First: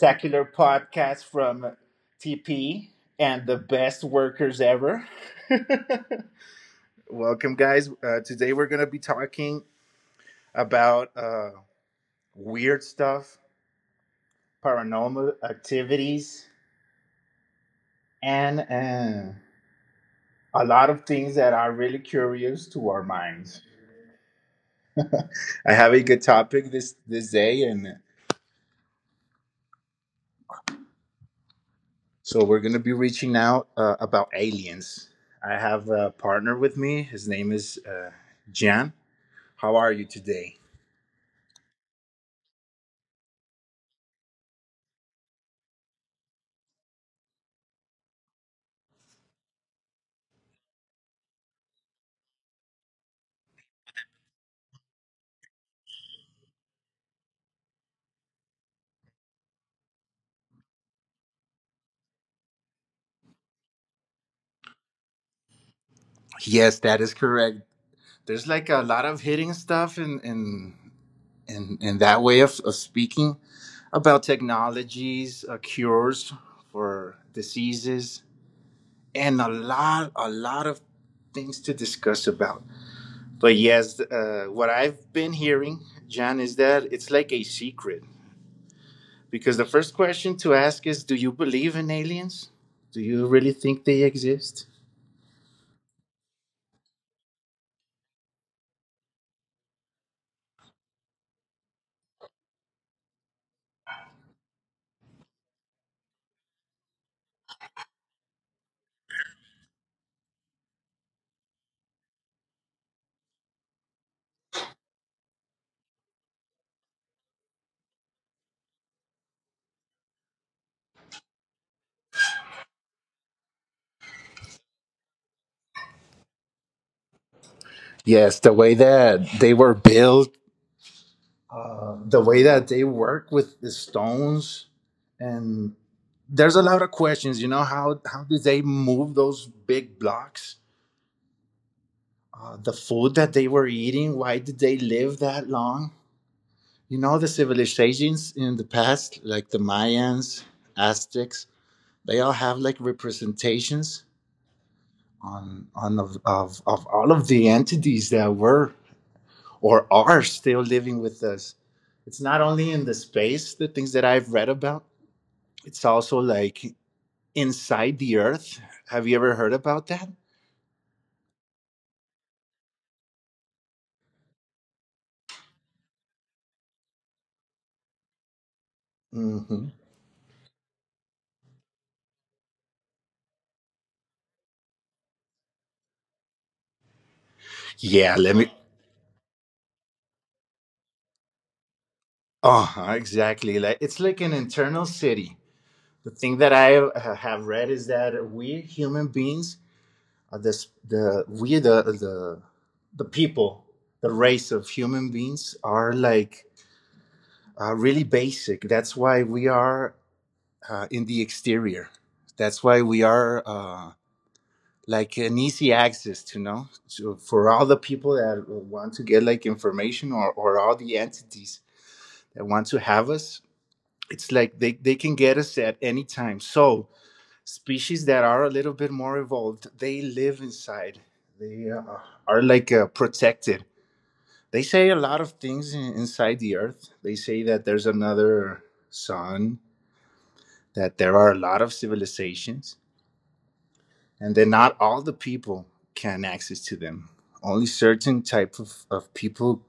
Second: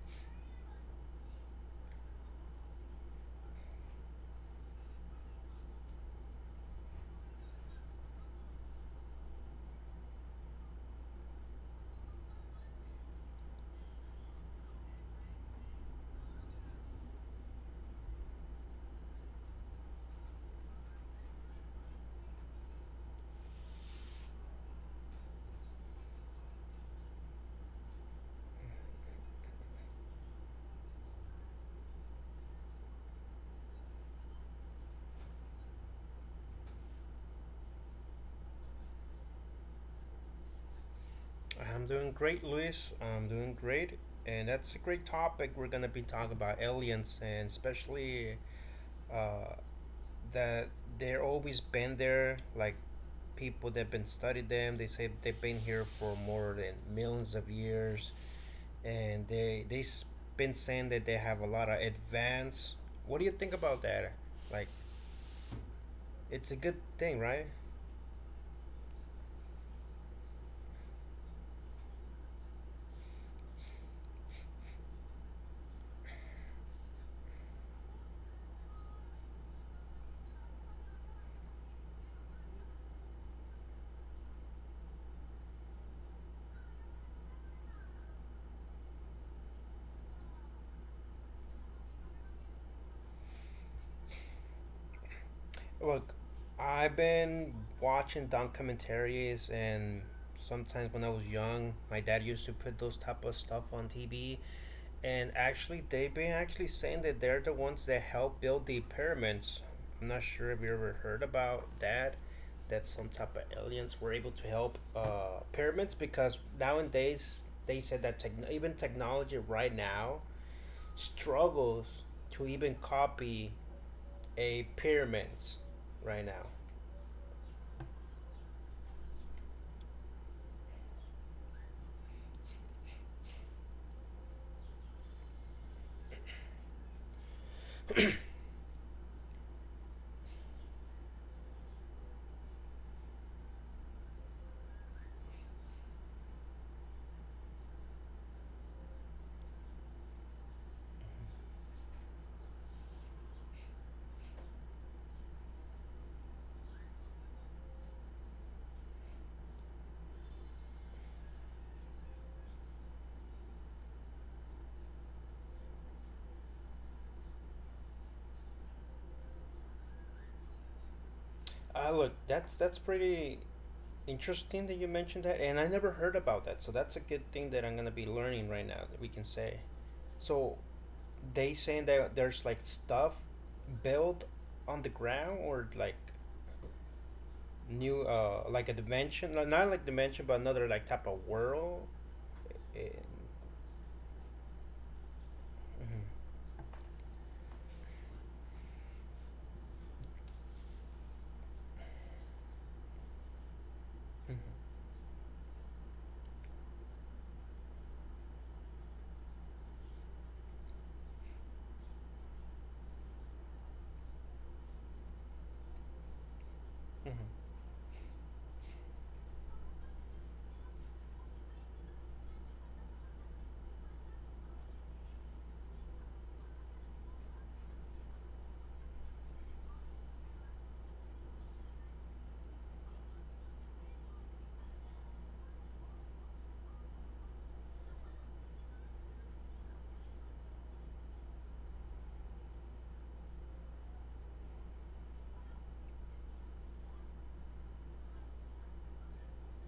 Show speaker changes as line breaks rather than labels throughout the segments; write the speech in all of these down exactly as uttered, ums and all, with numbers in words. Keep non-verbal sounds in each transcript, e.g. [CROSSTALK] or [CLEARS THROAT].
spectacular podcast from T P and the best workers ever. [LAUGHS] Welcome, guys. Uh, today we're going to be talking about uh, weird stuff, paranormal activities, and uh, a lot of things that are really curious to our minds. I have a good topic this this day, and So we're gonna be reaching out uh, about aliens. I have a partner with me. His name is uh, Jan. How are you today?
I'm doing great, Luis. I'm doing great, and that's a great topic. We're gonna be talking about aliens, and especially uh, that they're always been there. Like people that been studied them, they say they've been here for more than millions of years, and they they s- been saying that they have a lot of advance. What do you think about that? Like, it's a good
Yes, that is
thing, right?
correct. There's like a lot of hitting stuff in in in, in that way of, of speaking about technologies, uh, cures for diseases, and a lot a lot of things to discuss about. But yes, uh, what I've been hearing, Jan, is that it's like a secret. Because the first question to ask is, do you believe in aliens? Do you really think they exist?
Look, I've been watching documentaries, and sometimes when I was young, my dad used to put those type of stuff on T V. And actually, they've been actually saying that they're the ones that helped build the pyramids. I'm not sure if you ever heard about that. That some type of aliens were able to help uh, pyramids because nowadays they said that techn even technology right now struggles to even copy a pyramids right now.
Yes, the way that they were built. Uh, the way that they work with the stones, and there's a lot of questions. You know, how how did they move those big blocks? Uh, the food that they were eating. Why did they live that long? You know, the civilizations in the past, like the Mayans, Aztecs. They all have like representations on, on of, of, of all of the entities that were or are still living with us. It's not only in the space, the things that I've read about, it's also like inside the earth. Have you ever heard about that?
Ah, look, that's that's pretty interesting that you mentioned that, and I never heard about that. So that's a good thing that I'm gonna be learning right now that we can say.
hmm
So they saying that there's like stuff built on the ground or like new
Yeah, let
uh
me.
like a dimension, no, not like dimension but another like type of world and,
Oh, exactly. Like, it's like an internal city.
hmm
The thing that I uh, have read is that we human beings are this the we the the the people, the
hmm
race of human beings are like uh, really basic. That's why we are uh, in the exterior. That's why we are uh, like an easy access to know to,
hmm
for all the people that want to get like information, or, or all the entities that want to have us. It's like they, they can get us at any time. So species that are a little bit more evolved, they live inside. They uh, are like uh, protected. They say a lot of things in, inside the earth. They say that there's another sun, that there are a lot of civilizations, and that not all the people can access to them, only certain type of, of people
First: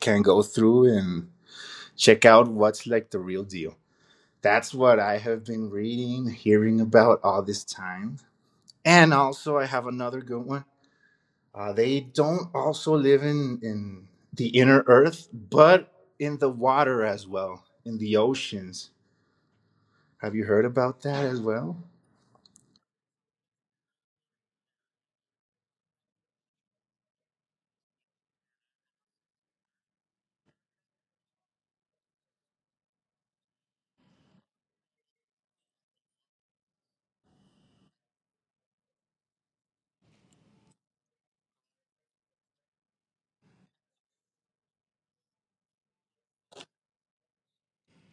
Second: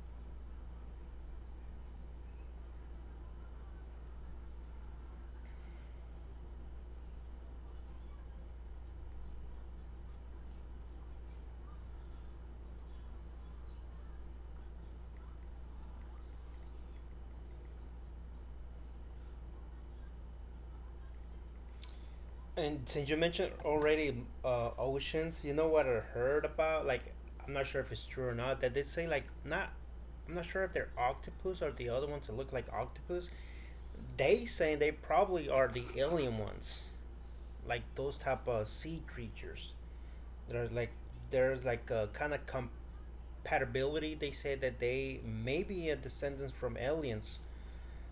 can go through and check out what's like the real deal. That's what I have been reading, hearing about all this time. And also I have another good one. Uh, they don't also live in in the inner earth, but in the water as well, in the oceans. Have you heard about that as well?
and since you mentioned already uh, oceans, you know what I heard about? Like, I'm not sure if it's true or not. That they say like not. I'm not sure if they're octopus or the other ones that look like octopus. They saying they probably are the alien ones, like those type of sea creatures. There's like there's like a kind of compatibility. They say that they may be a descendants from aliens.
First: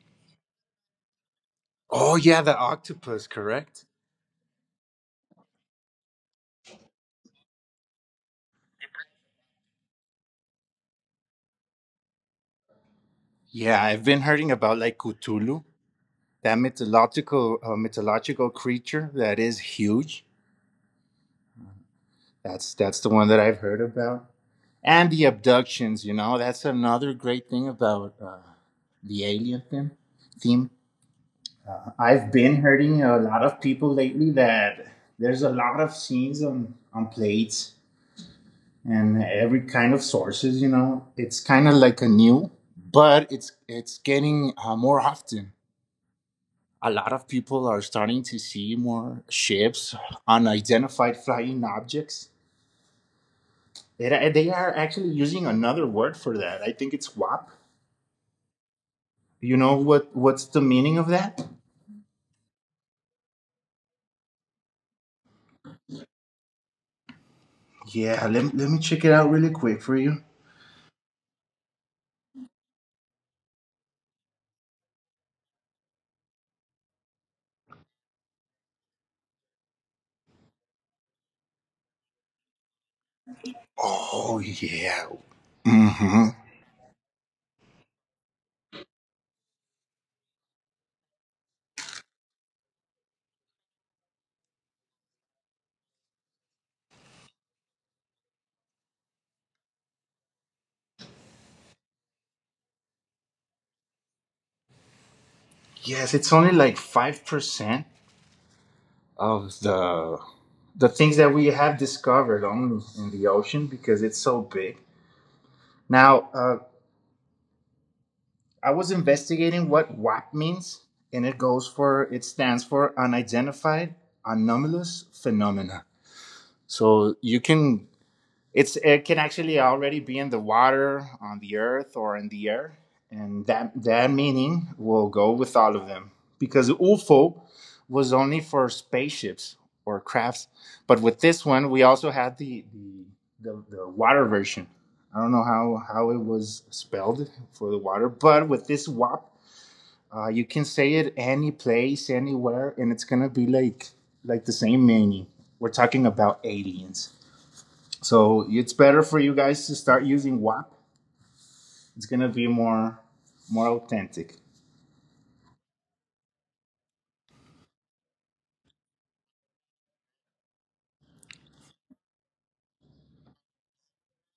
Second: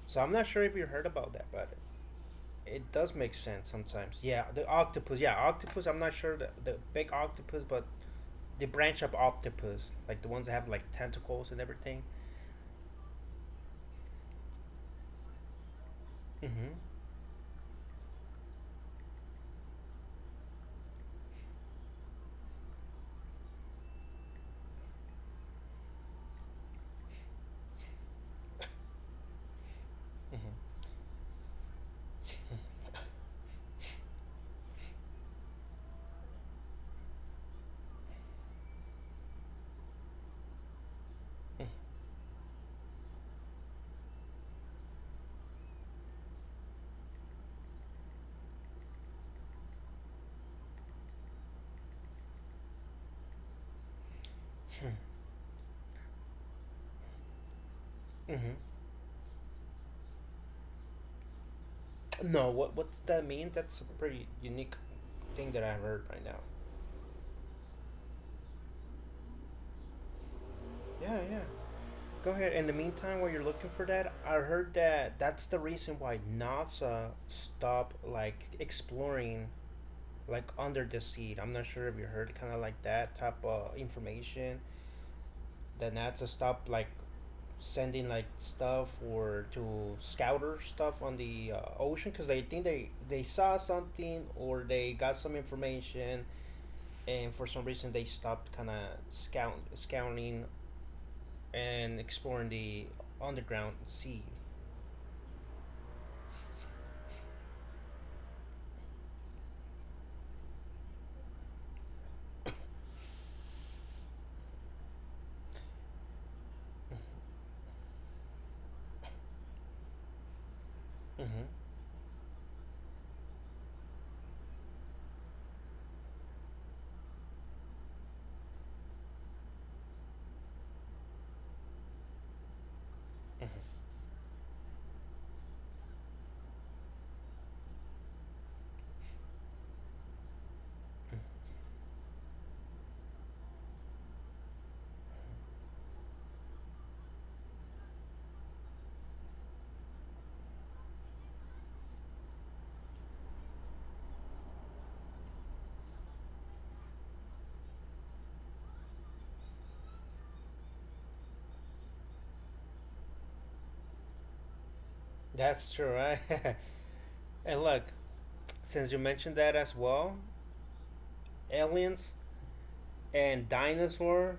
So I'm not sure if you heard about that, but
Oh yeah, the
it does
octopus,
make sense
correct.
sometimes. Yeah, the octopus. Yeah, octopus. I'm not sure the the big octopus, but the branch of octopus, like the ones that have like tentacles and everything.
Yeah, I've been hearing about like Cthulhu, that
Mm-hmm.
mythological uh, mythological creature that is huge. That's that's the one that I've heard about. And the abductions, you know, that's another great thing about uh, the alien theme. Theme.
Mm-hmm.
I've been hearing a lot of people lately that there's a lot of scenes on on plates and every kind of sources. You know, it's kind of like a new, but it's it's getting uh, more often. A lot of people are starting to see more ships, unidentified flying objects. It- they are actually using another word for that. I think it's W A P.
Mm-hmm.
You know what? What's the meaning of that?
No, what what's that mean? That's a pretty unique thing that I heard right now.
Yeah, let, let me check it out really quick for you.
Yeah, yeah. Go ahead. In the meantime, while you're looking for that, I heard that that's the reason why NASA stopped like exploring like under the sea. I'm not sure if you heard kind of like that type of
Oh
information,
yeah.
then that's to
Hmm.
stop like sending like stuff or to scouter stuff on the uh, ocean because they think they they saw something or they got some information, and for some reason they stopped kind of scout scouting and exploring the underground sea.
Yes, it's only like five percent of the the things that we have discovered only in the ocean because it's so big. Now, uh, I was investigating what W A P means, and it
hmm
goes for it stands for unidentified anomalous phenomena. So you can, it's, it can actually already be in the water, on the earth, or in the air, and
hmm
that that meaning will go with all of them, because U F O was only for spaceships or crafts, but with this one we also had the the the, the water version. I don't know how how it was spelled for the water, but with this W A P uh, you can say it any place, anywhere, and it's gonna be like like the same meaning. We're talking about aliens, so it's better for you guys to start using W A P. It's gonna be more more authentic.
that's true, right? [LAUGHS] And look, since you mentioned that as well, aliens and dinosaur,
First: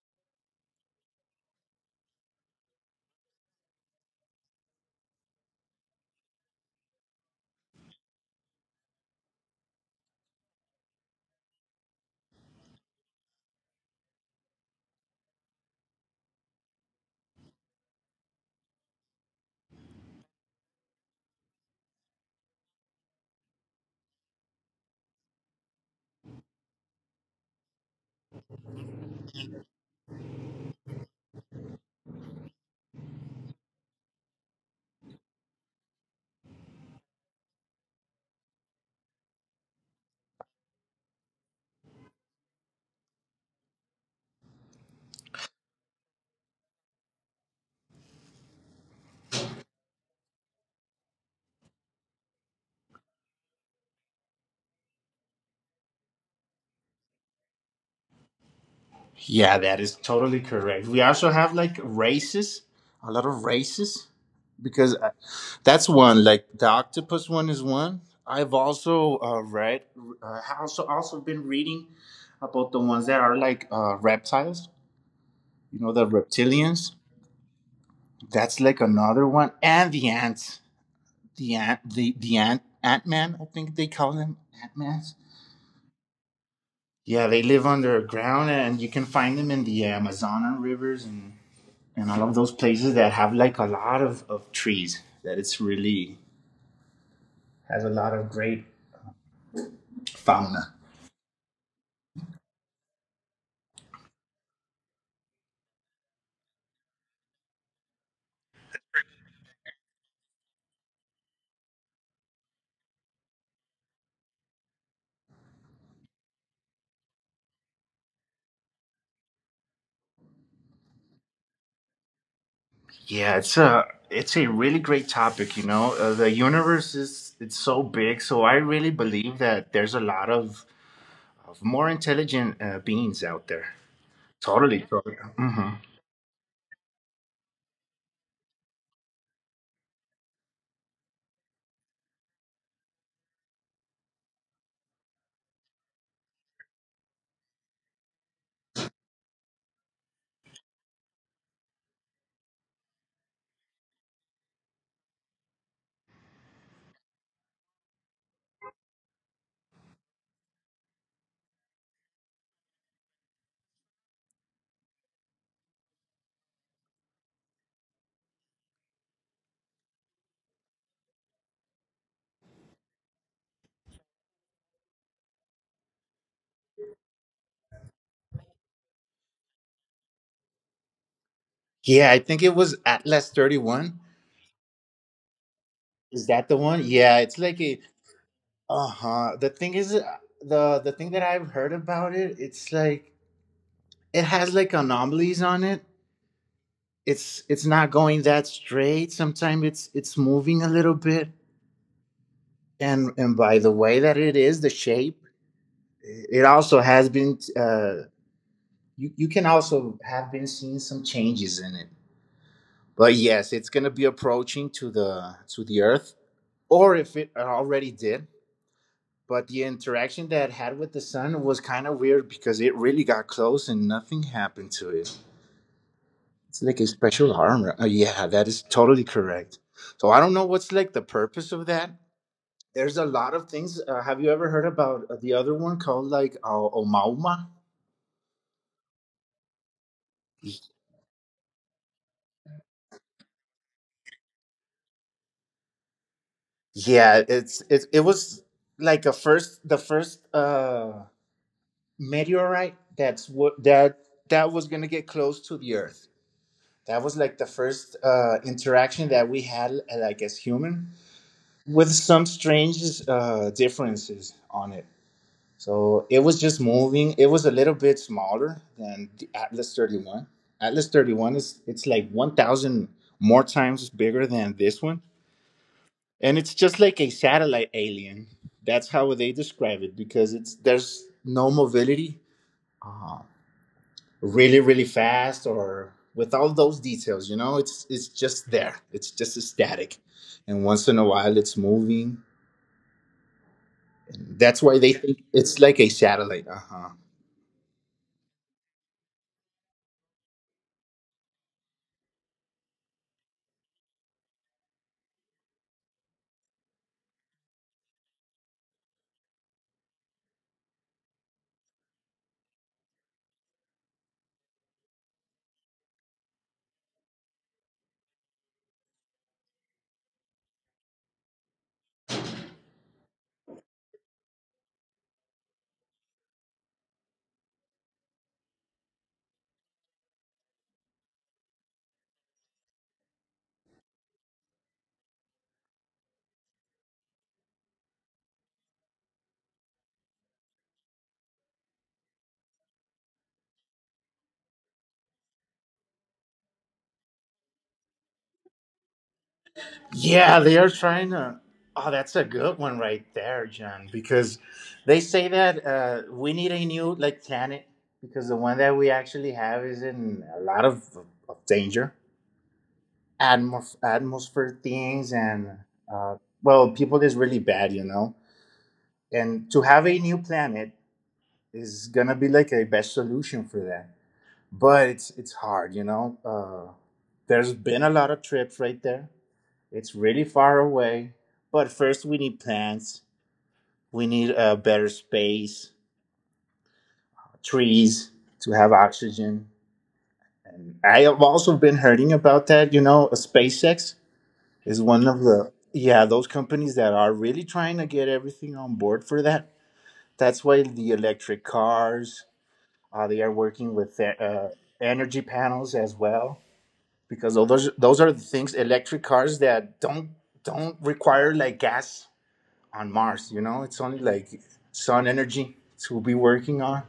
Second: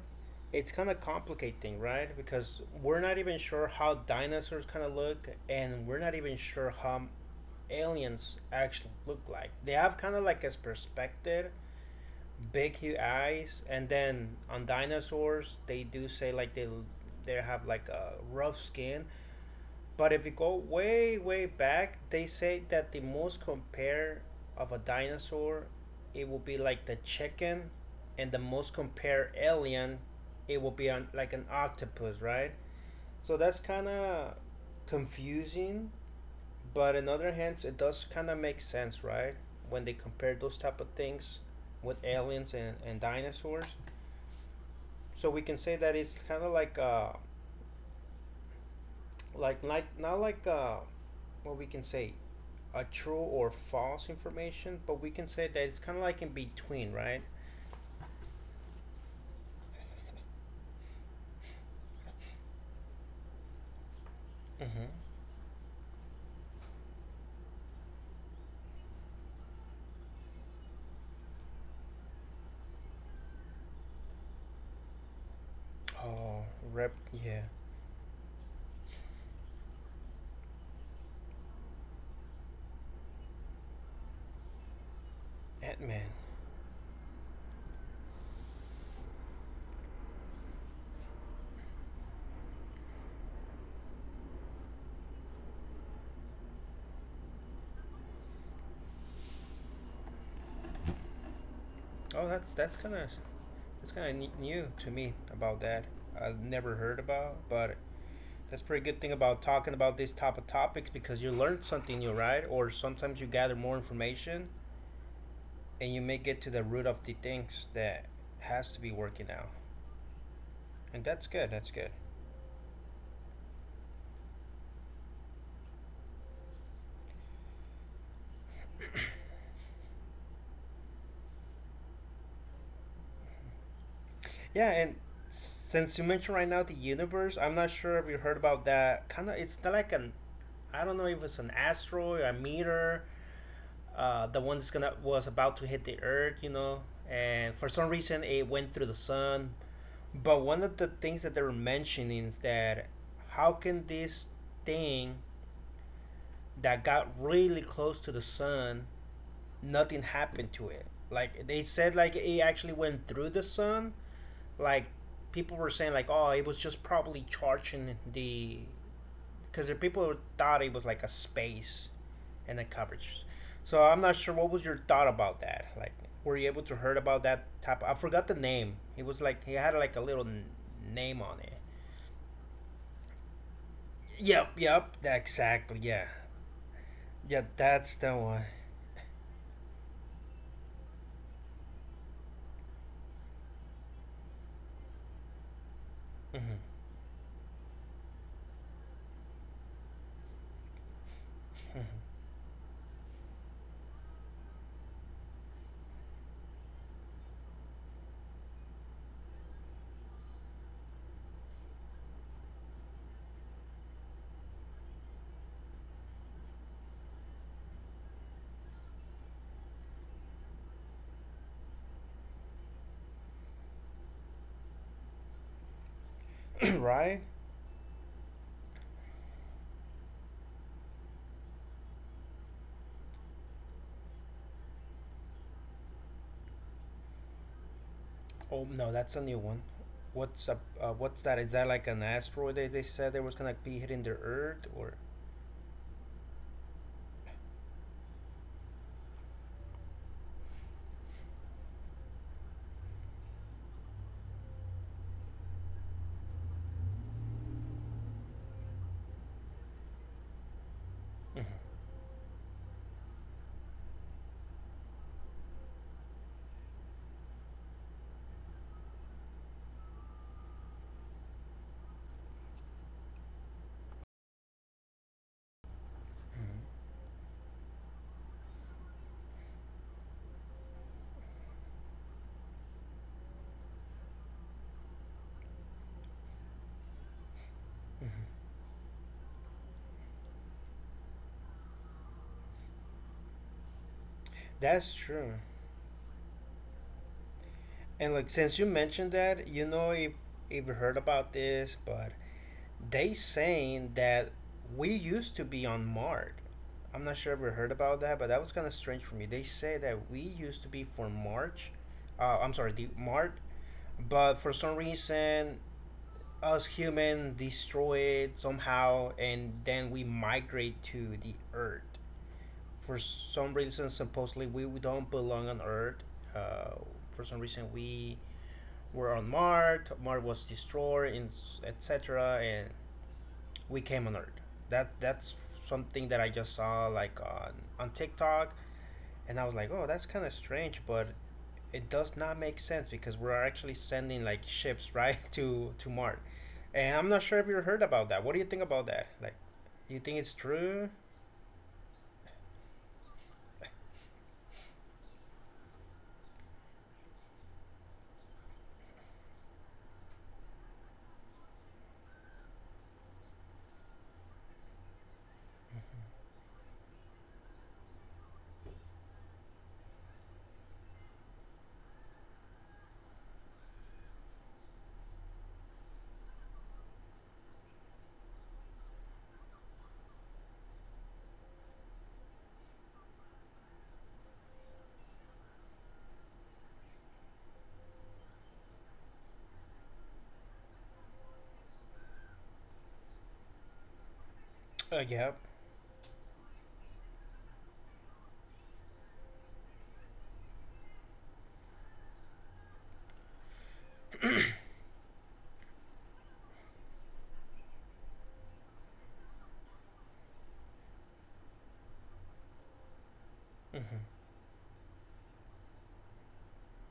it's kind of complicating, right? Because we're not even sure how dinosaurs kind of look and we're not even sure how aliens actually look like. They have kind of like a perspective, big huge eyes, and then on dinosaurs they do say like they they have like a rough skin. But if you go way, way back, they say that the most compare of a dinosaur, it will be like the chicken, and the most compare alien, it will be on like an octopus, right? So that's kind of confusing, but on the other hands, it does kind of make sense, right? When they compare those type of things with aliens and, and dinosaurs, so we can say that it's kind of like a like like not like uh what we can say, a true or false information, but we can say that it's kind of like in between, right?
Yeah, that is totally correct. We also have like races, a lot of races,
Mm-hmm.
because uh, that's one. Like the octopus one is one. I've also uh, read, uh, also also been reading about the ones that are like uh, reptiles. You know, the
Oh, rep,
reptilians.
yeah.
That's like another one. And the ants. The ant the, the ant ant man, I think they call them ant mans.
Ant-man.
Yeah, they live underground and you can find them in the Amazonan rivers, and, and all of those places that have like a lot of, of trees. That it's really has a lot of great fauna.
Oh, that's that's kind of, that's kind of new to me about that. I've never heard about, but that's pretty good thing about talking about this type of topics, because you learn something new, right? Or sometimes you gather more information and you may get to the root of the things that has to be working out. And that's good, that's good.
Yeah, it's a it's a really great topic. You know, uh, the universe is, it's so big, so I really believe that there's a lot of, of more intelligent uh, beings out there.
Yeah,
Totally,
and
totally. Mhm.
since you mentioned right now the universe, I'm not sure if you heard about that. Kind of, it's not like an, I don't know if it's an asteroid or a meteor, uh, the one that's gonna was about to hit the Earth, you know, and for some reason it went through the sun. But one of the things that they were mentioning is that how can this thing that got really close to the sun, nothing happened to it? Like they said, like it actually went through the sun, like people were saying like, oh, it was just probably charging the, because people thought it was like a space and the coverage. So I'm not sure what was your thought about that. Like, were you able to heard about that type? I forgot the name. It was like he had like a little n- name on it.
Yeah, I think it was Atlas thirty-one.
Yep, yep, exactly, yeah.
Is that the one? Yeah, it's
Yeah,
like a,
that's the one.
uh-huh. The thing is, uh, the the thing that I've heard about it, it's like it has like anomalies on it.
Hmm.
It's it's not going that straight. Sometimes it's it's moving a little bit. And and by the way that it is, the shape, it also has been uh you, you can also have been seeing some changes in it. But yes, it's gonna be approaching to the to the earth. Or if it already did, but the interaction that I had with the sun was kind of weird because it really got close and nothing happened to it. It's
[CLEARS THROAT]
like a
Right.
special armor. Uh, yeah, that is totally correct. So I don't know what's like the purpose of that. There's a lot of things. Uh, have you ever heard about uh, the other one called like uh, Omauma?
Oh no, that's a new one. What's up,
Y-
uh, what's that? Is that like an asteroid that they said they was gonna be hitting the earth or,
Yeah, it's it. It was like a first the first uh meteorite, that's what that, that was gonna get close to the Earth. That was like the first uh, interaction that we had, uh, like as human, with some strange uh, differences on it. So it was just moving, it was a little bit smaller than the Atlas thirty-one. Atlas thirty-one is, it's like one thousand more times bigger than this one, and it's just like a satellite alien. That's how they describe it, because it's, there's no mobility. Uh, Really really fast, or with all those details, you know, it's it's just there it's just static, and once in a while it's moving, and that's why
that's
they think
true.
it's like a satellite. Uh-huh.
And like since you mentioned that, you know, if if you heard about this, but they saying that we used to be on Mart. I'm not sure if you heard about that, but that was kind of strange for me. They say that we used to be for March. Uh, I'm sorry, the Mart, but for some reason us human destroy it somehow, and then we migrate to the earth. For some reason supposedly we don't belong on earth, uh, for some reason we were on Mars. Mars was destroyed, and et cetera. And we came on Earth. That that's something that I just saw like on on TikTok, and I was like, oh, that's kind of strange, but it does not make sense because we're actually sending like ships [LAUGHS] right to to Mars. And I'm not sure if you heard about that. What do you think about that? Like, you think it's
Yeah, they are
true?
trying to. Oh, that's a good one right there, John, because they say that uh, we need a new like planet, because the one that we actually have is in a lot of, of danger. Atmos- atmosphere things, and uh, well, people is really bad, you know, and to have a new planet is gonna be like a best solution for that. But it's it's hard, you know. Uh, there's been a lot of trips right there, it's really far away. But first we need plants, we need uh, better space, trees, to have oxygen. And I have also been hearing about that, you know, SpaceX is
Uh,
one of
yeah.
the, yeah, those companies that are really trying to get everything on board for that. That's why the electric cars, Uh, they are working with uh, uh, energy panels as well, because those those are the things, electric cars that don't don't require like gas on Mars. You know, it's only
Hmm.
like sun energy to be working on.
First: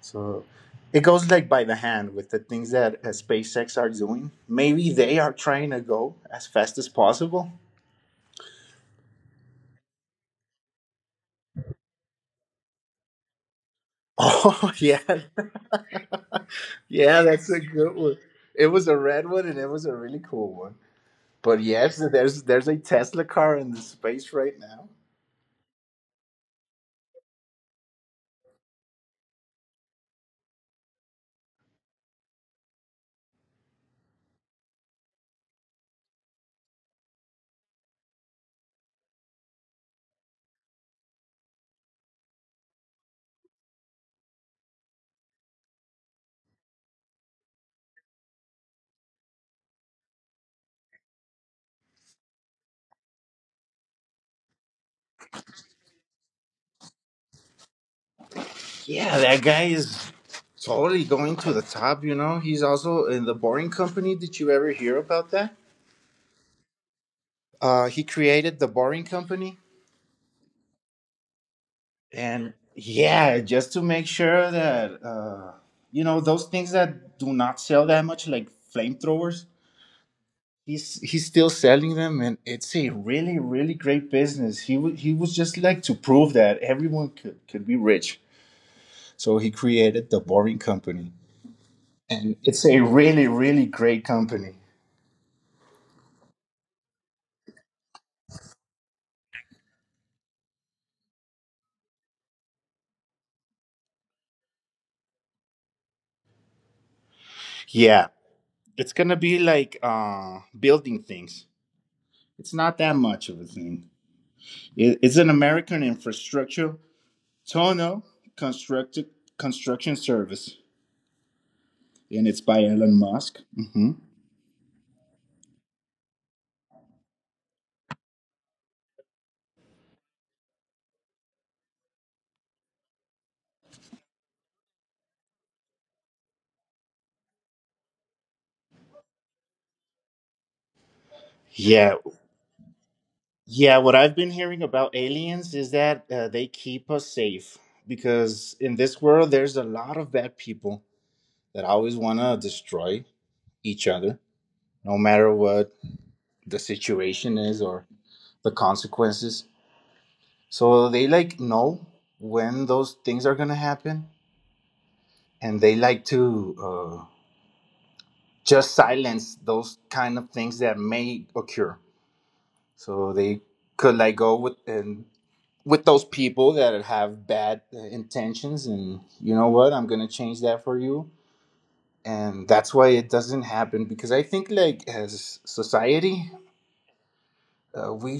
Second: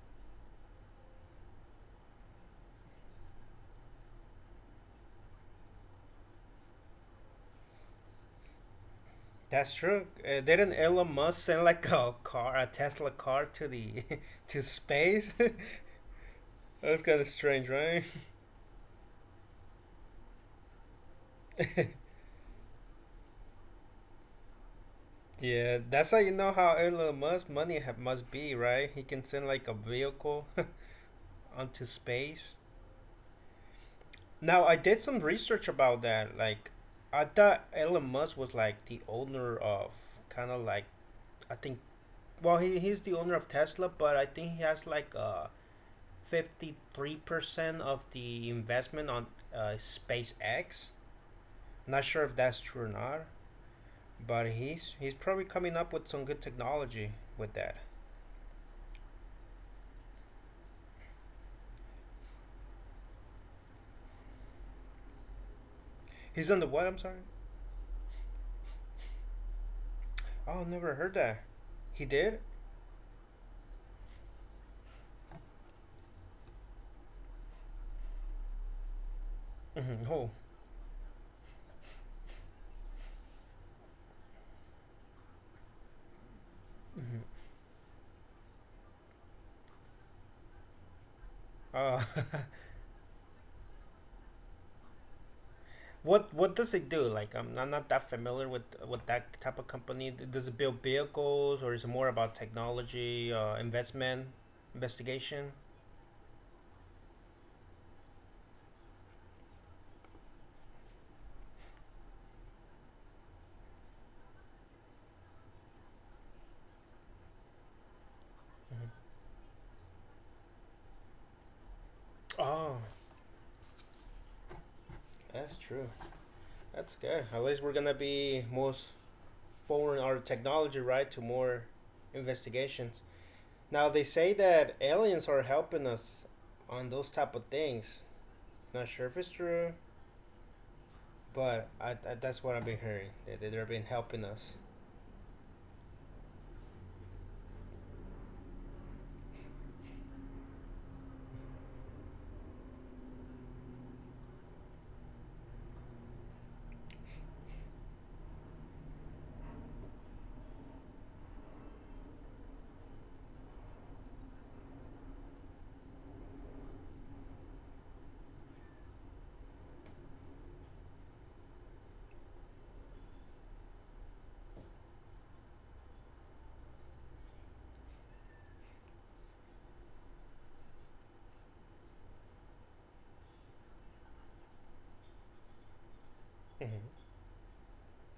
So it goes like by the hand with the things that uh, SpaceX are doing. Maybe they are trying to go as fast as possible. [LAUGHS]
That's true. Uh, didn't Elon Musk send like a car, a Tesla car, to the [LAUGHS] to
Oh yeah,
space? [LAUGHS] That's kind
yeah,
of
that's a
strange,
good
right?
one. It was a red one and it was a really cool one. But yes,
[LAUGHS]
there's there's a Tesla car in the space right now.
Yeah, that's how you know how Elon Musk money ha- must be, right? He can send like a vehicle [LAUGHS] onto space. Now, I did some research about that. Like, I thought Elon Musk was like the owner of kind of like, I think, well, he, he's the owner of Tesla, but I think he has like uh, fifty-three percent of the investment on uh, SpaceX. Not sure if that's true or not. But he's he's probably coming up with some good technology with that.
Yeah, that guy is totally going to the top. You know, he's also in the Boring Company. Did you ever hear about that?
He's on the what? I'm sorry.
Uh, he created the Boring Company,
Oh, never heard that. He did?
and yeah, just to make sure that uh, you know, those things that do not sell that much, like flamethrowers.
Mm-hmm. Oh,
He's he's still selling them, and it's a really really great business. He wa- he was just like to prove that everyone could could be rich. So he created The Boring Company.
uh,
And it's a really, really great company.
[LAUGHS] what what does it do? Like, I'm, I'm not that familiar with with that type of company. Does it build vehicles or is it more about technology, uh, investment, investigation?
Yeah. It's going to be like uh, building things. It's not that much of a thing. It, it's an American infrastructure tunnel constructed
Mm-hmm.
construction service. And it's by
Oh,
Elon Musk. Hmm.
that's true. That's good. At least we're gonna be most forwarding our technology right to more investigations. Now they say that aliens are helping us on those type of things. Not sure if it's true, but I,
Yeah.
I, that's what I've been hearing. That they, they've
Yeah.
been
What I've
helping
been
us.
hearing about aliens is that uh, they keep us safe because in this world, there's a lot of bad people that always want to destroy each other no matter what the situation is or the consequences. So they like know when those things are gonna happen, and they like to uh, just silence those kind of things that may occur. So they could like go with and with those people that have bad uh, intentions, and you know what, I'm gonna change that for you. And that's why it doesn't happen because I think like as society,
Mm-hmm.
uh, we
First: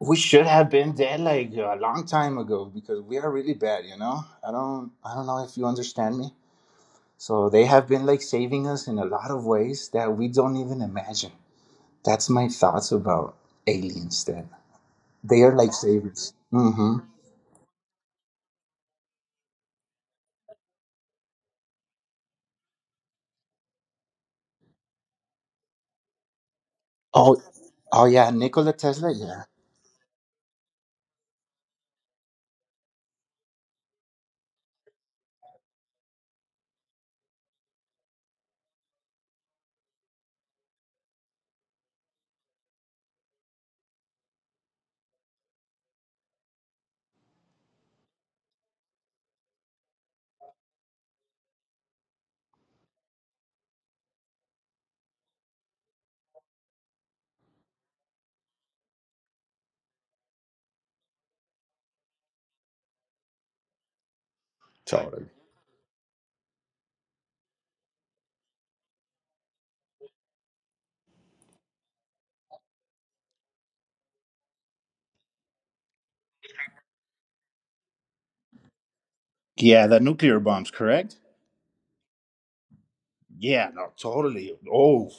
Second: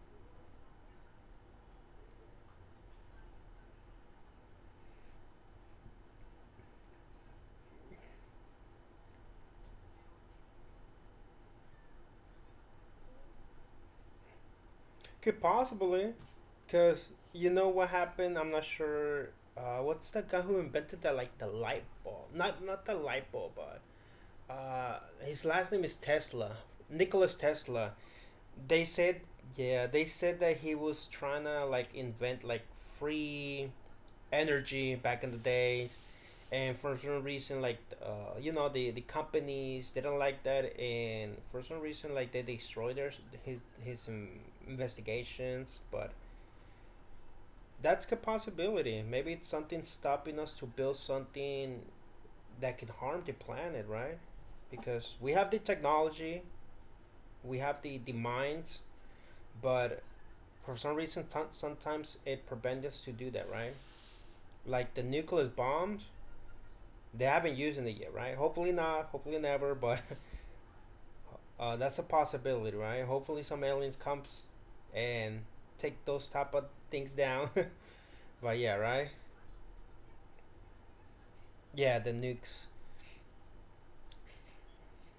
we should have been dead like a long time ago because we are really bad. You know, i don't i don't know if you understand me. So they have been like saving us in a lot of ways that we don't even imagine. That's my thoughts about aliens. Then
Could
they are like
possibly,
saviors. Mm-hmm.
because you know what happened. I'm not sure. Uh, what's the guy who invented that like the light bulb? Not not the light bulb, but uh, his last name is Tesla. Nikola
Oh.
Tesla.
Oh yeah, nikola
They
tesla,
said,
yeah.
yeah, they said that he was trying to like invent like free energy back in the day, and for some reason like uh, you know, the the companies they don't like that, and for some reason like they destroy their his his um, investigations. But that's a possibility, maybe it's something stopping us to build something that can harm the planet, right? Because we have the technology, we have the the minds, but for some reason t- sometimes it prevents us to do that, right? Like the
Totally.
nuclear bombs, they haven't used it yet, right? Hopefully not, hopefully never, but Uh, that's a possibility, right? Hopefully some aliens comes and take those type of things down. [LAUGHS] But yeah, right?
Yeah, the nuclear bombs, correct.
Yeah, the nukes
Yeah, no, totally. Oh,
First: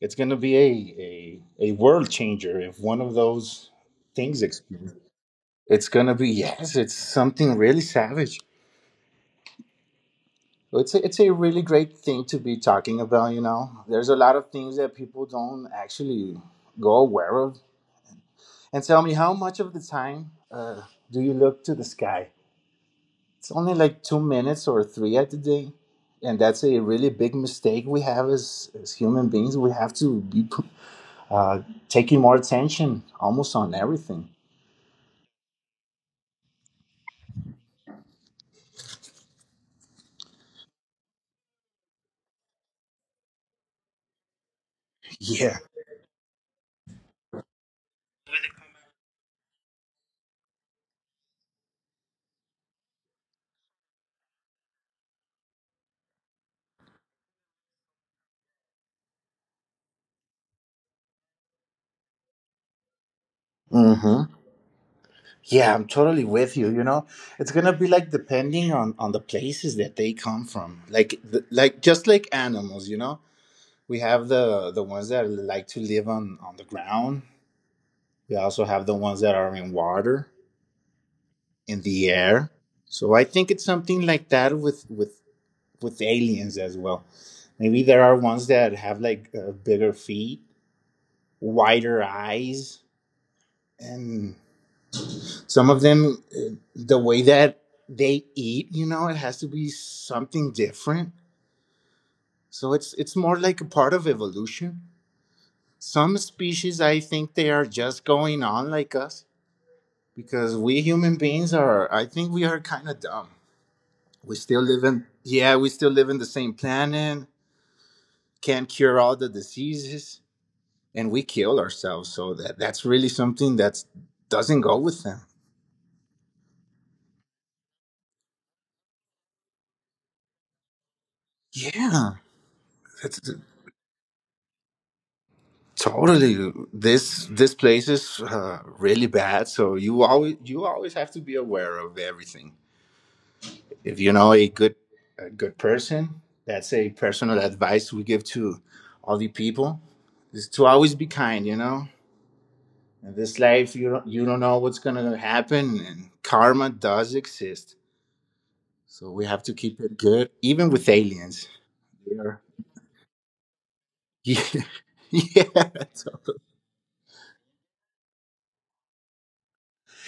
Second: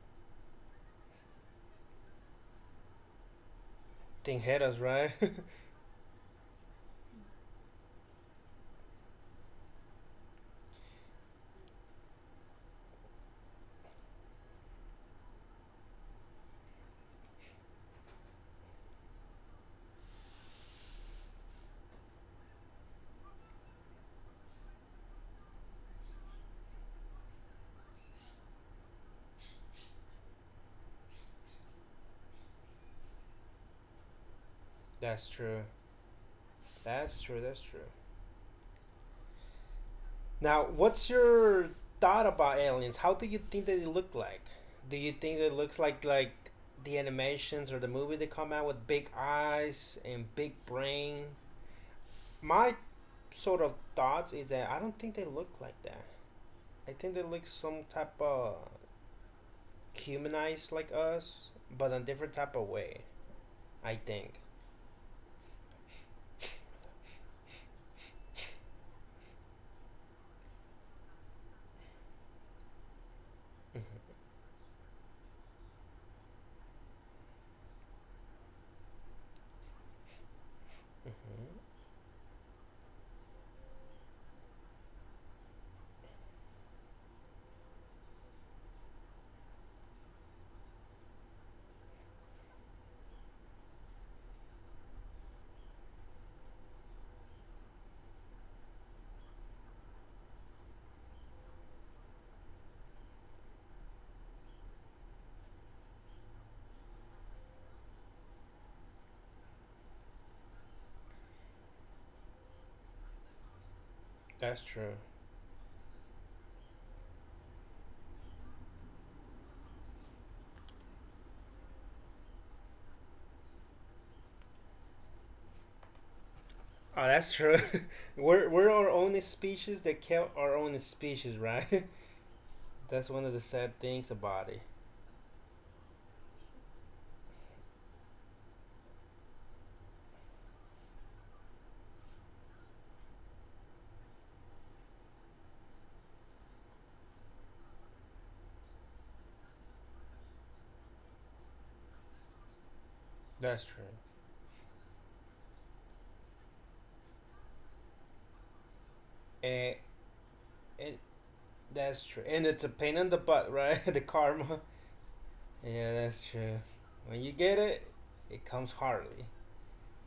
it's gonna be a a, a world changer if one of those
thing
things
hit us,
explodes.
right? [LAUGHS]
It's gonna be, yes. It's something really savage. It's a, it's a really great thing to be talking about. You know, there's a lot of things that people don't actually go aware of. And tell me, how much of the time uh, do you look to the sky? It's only like two minutes or three at the day, and that's a really big mistake we have as as human beings. We have to be uh, taking more attention almost on everything.
That's true. That's true. That's true. Now, what's your thought about aliens? How do you think that they look like? Do you think they
Yeah.
looks like like the animations or the movie they come out with big eyes and big brain? My sort of thoughts is that I don't think they look like that. I think they look some type of humanized like us, but in a different type of way. I
Mhm.
think.
Yeah, I'm totally with you. You know, it's gonna be like depending on on the places that they come from. Like the, like just like animals, you know, we have the the ones that like to live on on the ground. We also have the ones that are in water,
Hmm.
in the air. So I think it's something like that with with with aliens as well. Maybe there are ones that have like uh, bigger feet, wider eyes, and some of them, uh, the way that they eat, you know, it has to be something different. So it's it's more like a part of evolution. Some species, I think, they are just going on like us because we human beings are. I think we are kind of dumb. We still
That's
live
true.
in, yeah, we still live in the same planet. Can't cure all the diseases, and we kill ourselves. So that that's really something that doesn't go with them.
Oh, that's true. [LAUGHS] we're we're our own species that kill our own species, right?
Yeah,
[LAUGHS] That's
that's.
one of the sad things about it.
Totally, this this place is uh, really bad. So you always you always have to be aware of everything. If you know a good a good person, that's a personal advice we give to all the people is to always be kind. You know, in this
That's
life,
true.
you don't you don't know what's gonna happen, and karma does exist. So we have to
And
keep it good, even with
and
aliens.
that's true.
Yeah,
And it's a pain in the butt, right? [LAUGHS] The
[LAUGHS]
karma.
yeah,
Yeah,
so.
that's true. When you get it, it comes hardly.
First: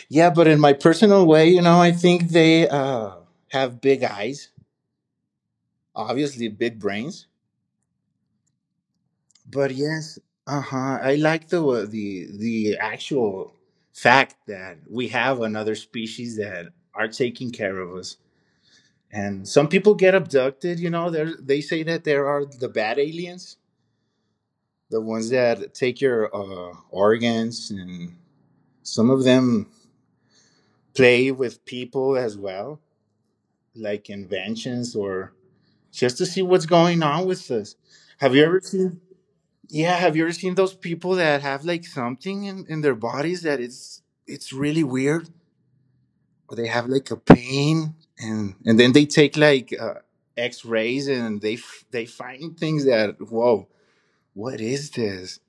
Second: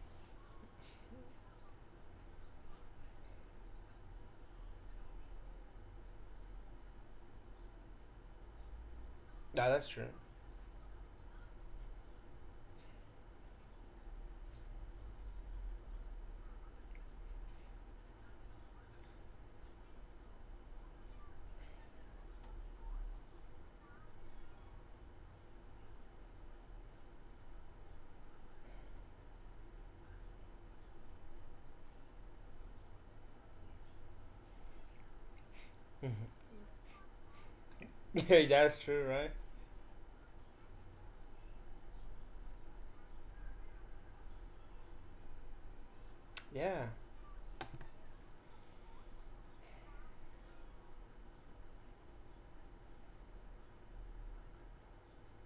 Yeah, but in my personal way, you know, I think they uh, have big eyes, obviously big brains.
Yeah,
But
that's true. [LAUGHS]
yes, uh huh. I like the uh, the the actual fact that we have another species that are taking care of us. And some people get abducted. You know, they they say that there are the bad aliens, the ones that take your uh, organs, and some of them play with people as well, like inventions or just to see what's going on with this. Have you
Yeah,
ever
that's
seen?
true, right?
Yeah, have you ever seen those people that have like something in, in their bodies that it's it's really weird, or they have
Yeah,
like a pain, and and then they take like uh, X rays and they f- they find things that whoa, what is this?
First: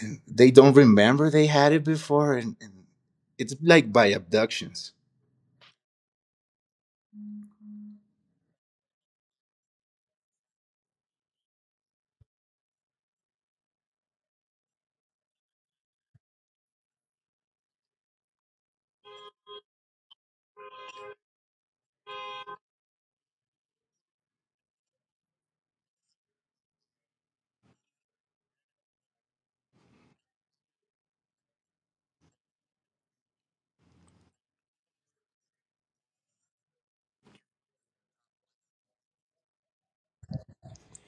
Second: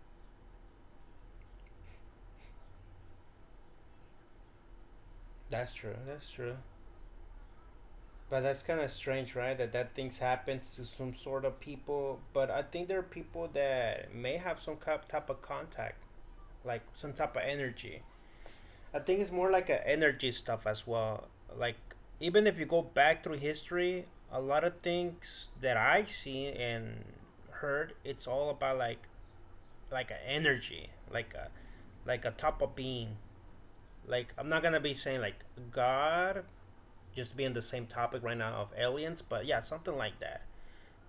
And they don't remember they had it before, and, and it's like by abductions.
that's true. That's true. But that's kind of strange, right? That that things happens to some sort of people. But I think there are people that may have some cap- type of contact, like some type of energy. I think it's more like a energy stuff as well. Like even if you go back through history, a lot of things that I see and heard, it's all about like like an energy, like a like a type of being. Like I'm not gonna be saying like God, just being the same topic right now of aliens, but yeah, something like that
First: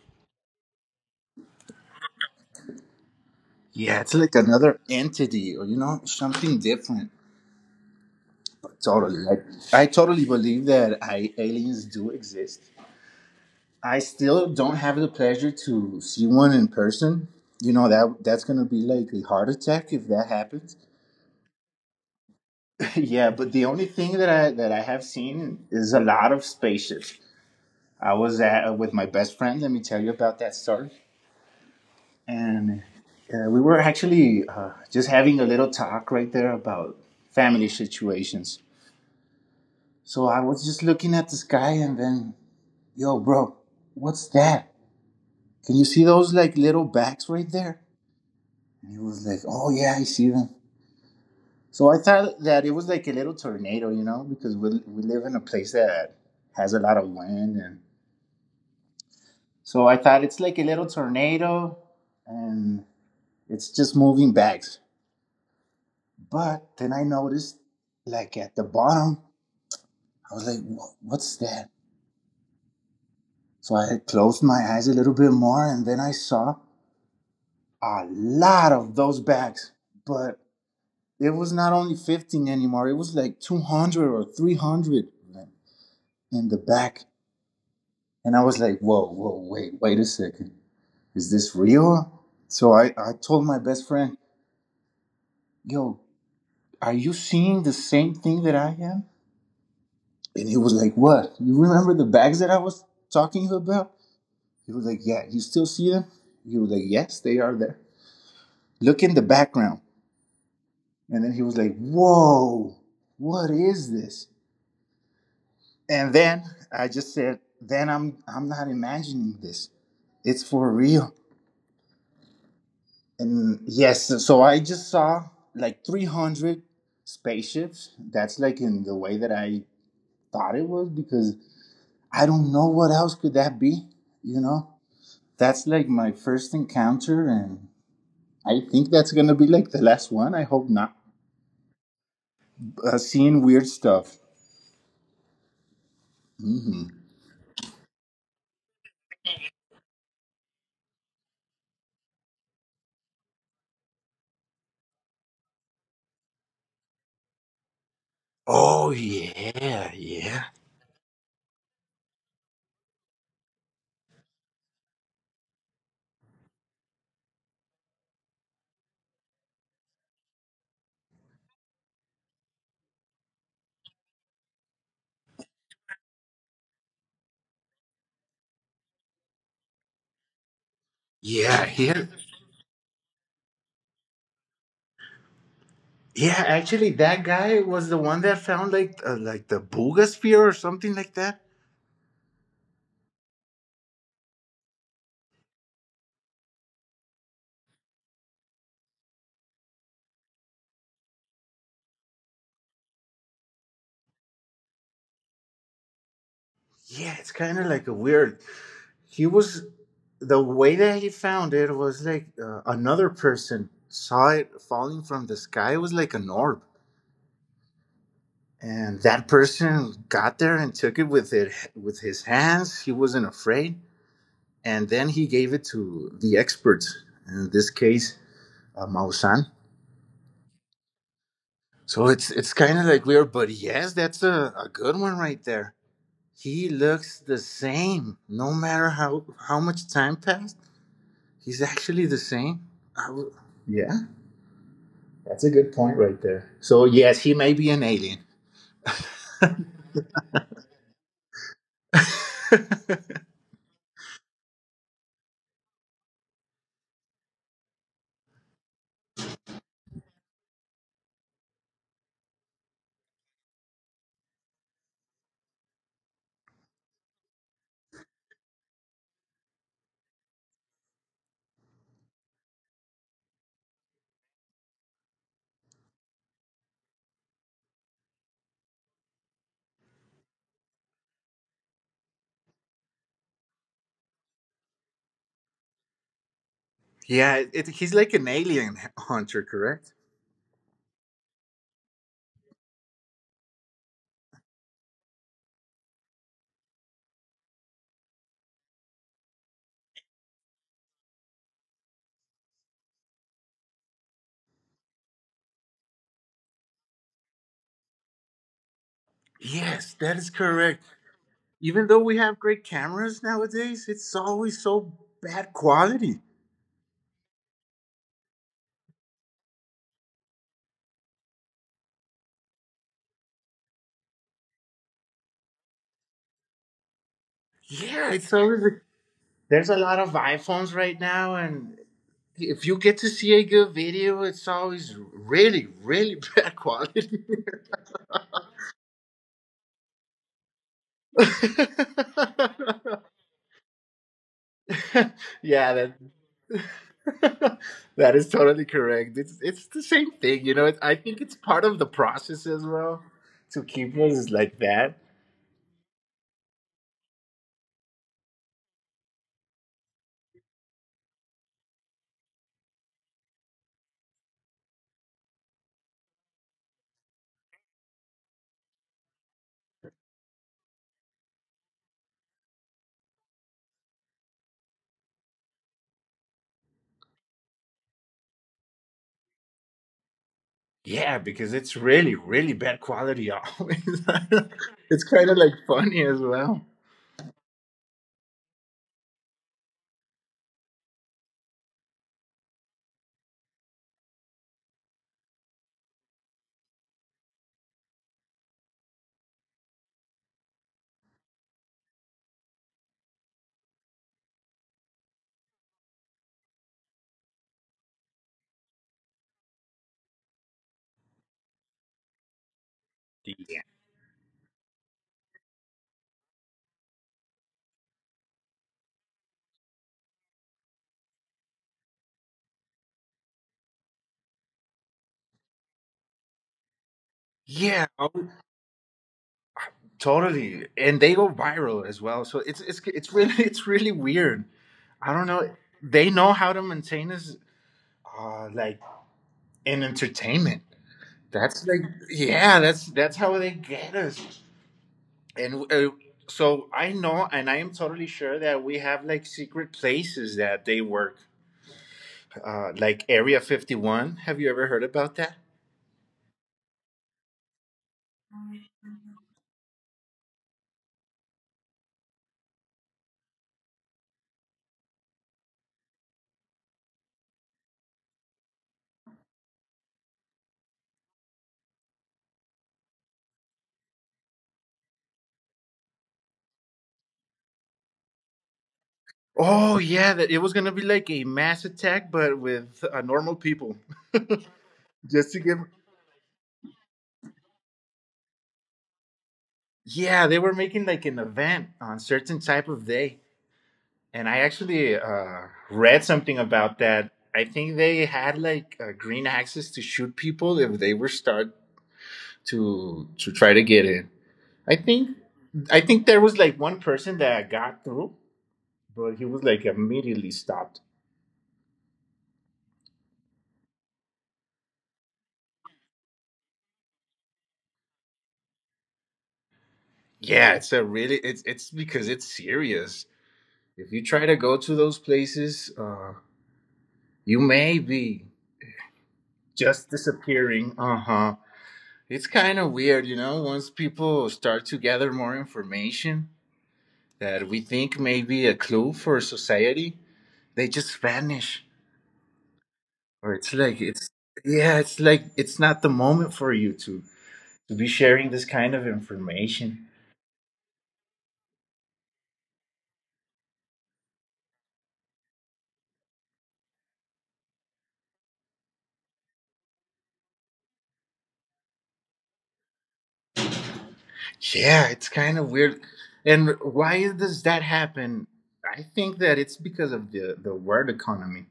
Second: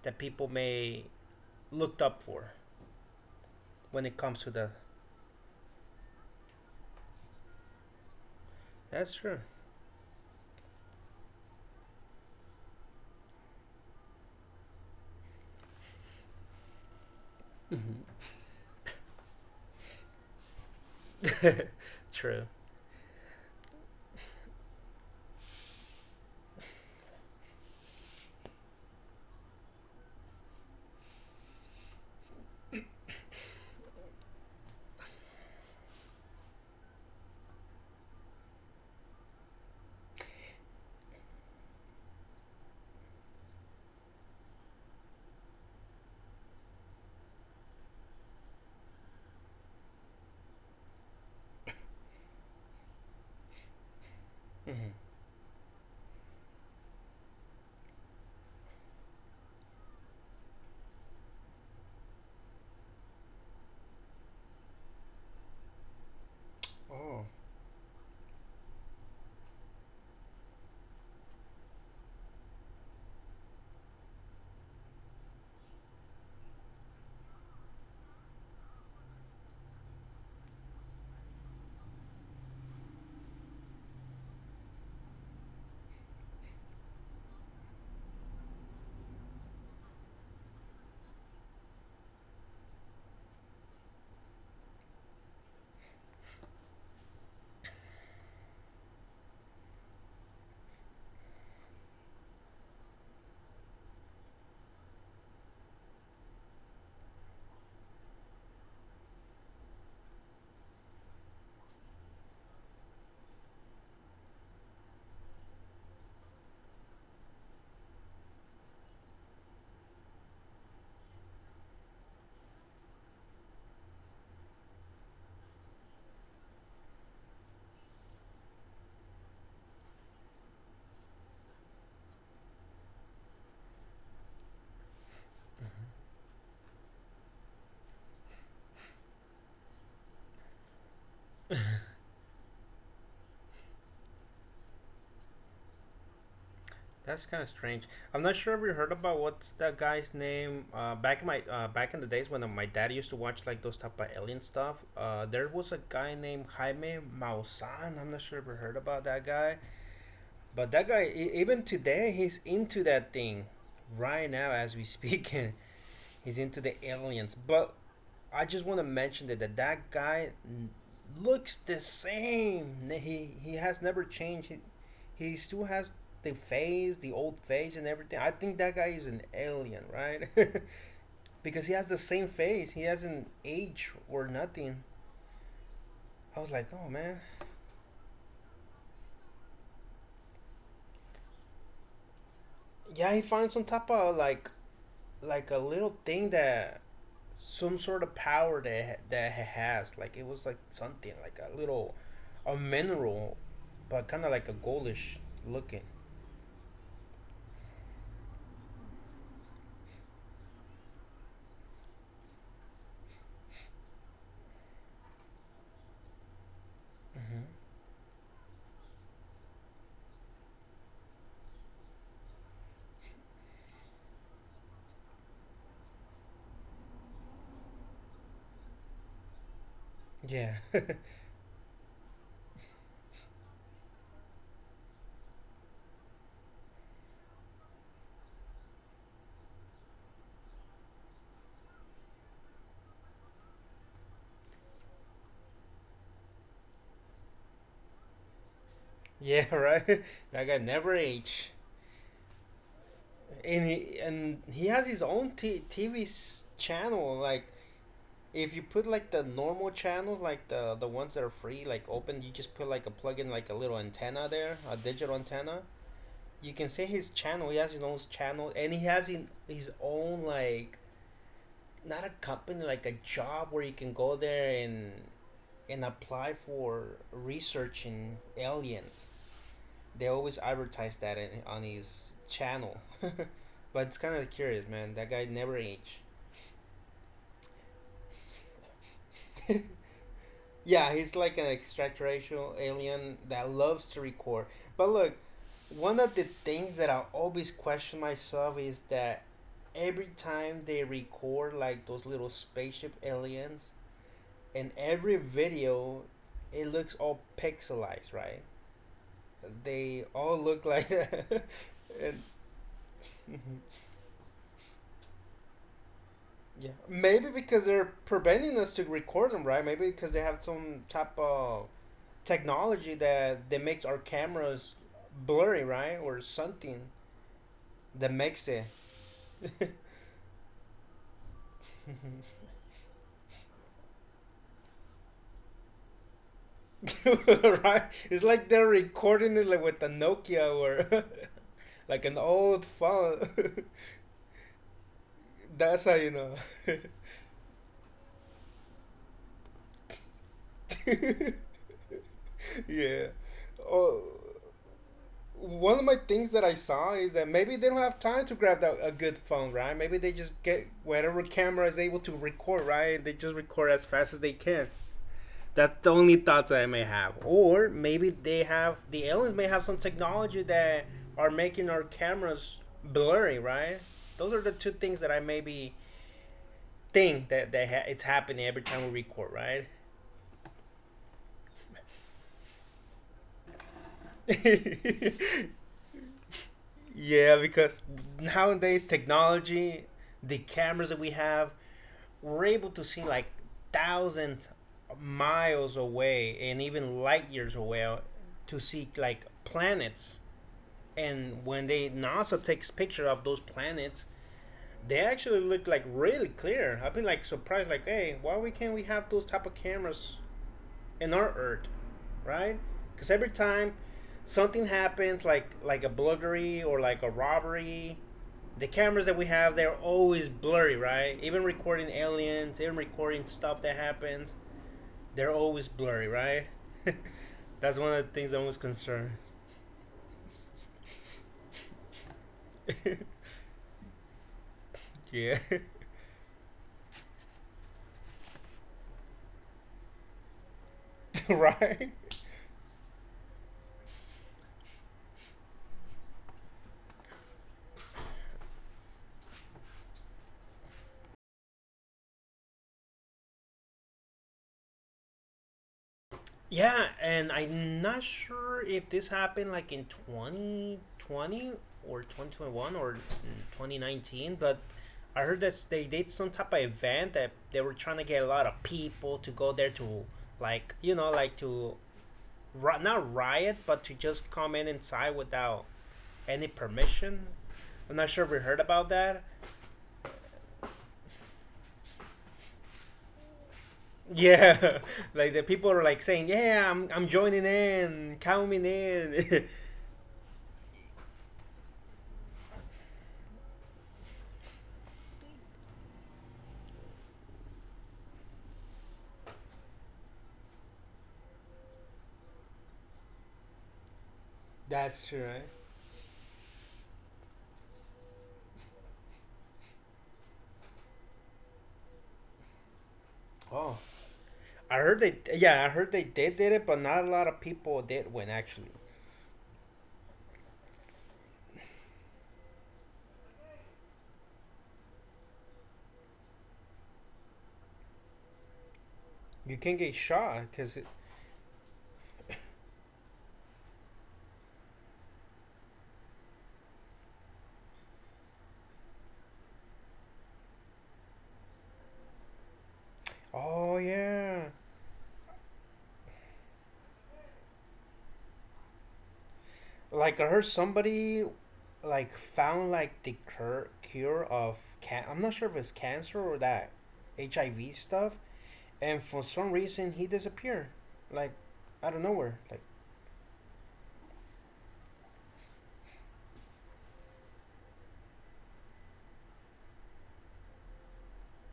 that people may looked up for
Yeah,
when
it's
it
like
comes to the.
another entity, or you know, something different.
That's
Totally.
true.
Like, I totally believe that I, aliens do exist. I still don't have the pleasure to see one in person. You know that that's gonna be like a heart attack if that happens.
True.
[LAUGHS] yeah, but the only thing that I that I have seen is a lot of spaceships. I was at with my best friend. Let me tell you about that story. And uh, we were actually uh, just having a little talk right there about family situations. So I was just looking at the sky, and then yo, bro, what's that? Can you see those like little bags right there? And he was like, oh yeah, I see them. So I thought that it was like a little tornado, you know, because we, we live in a place that has a lot of wind. And so I thought it's like a little tornado and it's just moving bags. But then I
Oh.
noticed like at the bottom, I was like, what's that? So I had closed my eyes a little bit more and then I saw a lot of those bags, but it was not only fifteen anymore, it was like two hundred or three hundred, like, in the back. And I was like, whoa, whoa, wait, wait a second. Is this real? So I, I told my best friend, yo, are you seeing the same thing that I am? And he was like, what? You remember the bags that I was talking about? He was like, yeah, you still see them? He was like, yes, they are there. Look in the background. And then he was like, whoa, what is this? And then I just said, then I'm I'm not imagining this. It's for real. And yes, so I just saw like three hundred spaceships. That's like in the way that I thought it was because I don't know what else could that be, you know? That's like my first encounter, and I think that's going to be like the last one. I hope not. Uh, seeing weird stuff. Hmm.
That's kind of strange. I'm not sure if you heard about what's that guy's name. Uh, back in my uh, back in the days when my dad used to watch like those type of alien stuff. Uh, there was a guy named Jaime Maussan. I'm not sure if you heard
Oh
about that guy,
yeah, yeah,
but that guy e- even today he's into that thing right now as we speak. [LAUGHS] He's into the aliens, but I just want to mention that, that that guy n- looks the same. He he has never changed. He, he still has the face, the old face, and everything. I think that guy is an alien, right? [LAUGHS]
yeah.
Because he has the
Here,
same face. He hasn't aged or nothing. I
yeah,
was like, oh
actually,
man.
that guy was the one that found like uh, like the boogosphere or something like that.
Yeah, he finds some type of like like a little thing that some sort of power that that he has. Like it was like something like a little a mineral, but kind of like a goldish looking.
Yeah, it's kind of like a weird. He was, the way that he found it was like uh, another person saw it falling from the sky. It was like an orb, and that person got there and took it with it with his hands. He wasn't afraid, and then he gave it to the experts. In this case, uh, Mausan.
Yeah,
So it's it's kind of like weird, but yes, that's a, a good one right there. He looks the same, no matter how how much time passed. He's actually the same. I w- yeah, that's a good point right there. So yes, he may be an alien.
[LAUGHS] yeah, right. [LAUGHS] That guy never age, and he and he has his own t- TV s- channel. Like if you put like the normal channels, like the the ones that are free, like open, you just put like a plug in, like a little antenna there, a digital antenna. You can see his channel. He has his own channel, and he has in, his own like not a company, like a job where you can go there and and apply for researching aliens. They always advertise that in, on his channel. [LAUGHS] But it's kind of curious, man. That guy never aged.
Yeah, it, he's like an alien [LAUGHS] hunter, correct?
[LAUGHS] Yeah, he's like an extraterrestrial alien that loves to record. But look, one of the things that I always question myself is that every time they record like those little spaceship aliens, in every video it looks all pixelized, right?
Yes,
They
that is
all look
correct.
like that.
Even though we
[LAUGHS]
have great cameras
And, [LAUGHS]
nowadays, it's always so bad quality.
yeah, maybe because they're preventing us to record them, right? Maybe because they have some type of technology that that makes our cameras blurry, right, or something
Yeah,
that
it's
makes
always.
it.
Like, there's a lot of iPhones right now, and
[LAUGHS]
if you get to see a good video, it's always really, really bad quality. [LAUGHS]
Right. It's like they're recording it like with a Nokia or
[LAUGHS]
[LAUGHS] like an old phone. [LAUGHS]
yeah,
That's
that
how you know.
[LAUGHS] that is totally correct. It's it's the same thing, you know. It, I think it's part
[LAUGHS]
of the process as well
Yeah.
to keep
Oh,
us like that.
one of my things that I saw is that maybe they don't have time to grab that, a good phone, right? Maybe they just get whatever camera is able to record, right? They just record as fast as they can. That's the only thoughts I may have. Or maybe they have the aliens may have some technology that are making our cameras blurry, right? Those are the two things that I maybe think that that ha- it's happening every time we record, right?
Yeah, because it's really really bad quality always. [LAUGHS] it's kind of like
[LAUGHS]
funny as well.
Yeah, because nowadays technology, the cameras that we have, we're able to see like thousands of miles away and even light years away to see like planets, and when they NASA takes picture of those planets, they actually look like really clear. I've been like surprised, like hey, why we can't we have those type of cameras in our earth, right? Because every time something happens, like like a burglary or like a robbery, the cameras that we have, they're always blurry, right? Even recording aliens, even recording stuff that happens, they're always blurry, right? [LAUGHS] That's
Yeah,
one of the
oh,
things I'm most concerned.
totally. And they go viral as well. So it's it's it's really [LAUGHS] it's really weird.
[LAUGHS]
I don't
Yeah,
know. They know how to maintain us uh, like in entertainment.
[LAUGHS]
That's like,
right.
yeah, that's that's how they get us. And uh, so I know, and I am totally sure that we have like secret places that they work, uh, like Area Fifty One. Have you ever heard about that?
Yeah, and I'm not sure if this happened like in twenty twenty or twenty twenty-one or twenty nineteen, but I heard that they did some type of event that they were trying to get a lot of people to go there to, like, you know, like to ri- not riot, but to just come in inside without any permission. I'm not sure if we heard about that.
Oh yeah, that it was gonna be like a mass attack, but with uh, normal people. [LAUGHS]
Yeah, [LAUGHS] like
Just
the
to give.
people are like saying, "Yeah, I'm I'm joining in, count me in."
Yeah, they were making like an event on certain type of day, and I actually uh, read something about that. I think they had like uh, green access to shoot people if they were start to to try to get in.
[LAUGHS]
I
That's
think
true, right?
I think there was like one person that got through, but he was like immediately stopped.
Oh, I heard they, yeah, I heard they did did it, but not a lot of people did win. Actually,
Yeah, it's a really it's it's because it's serious. If you try to go to those places, uh, you may be
you can
just
get shot
disappearing.
because,
Uh huh. It's kind of weird, you know. Once people start to gather more information that we think may be a clue for society, they just vanish. Or it's
oh
like it's
yeah,
yeah, it's like it's not the moment for you to to be sharing this kind of information.
like I heard somebody, like found like the cur- cure of can. I'm not sure if it's cancer or that, H I V stuff, and for some reason he disappeared, like out of nowhere. Like
Yeah, it's kind of weird. And why does that happen? I think that it's because of the, the world economy.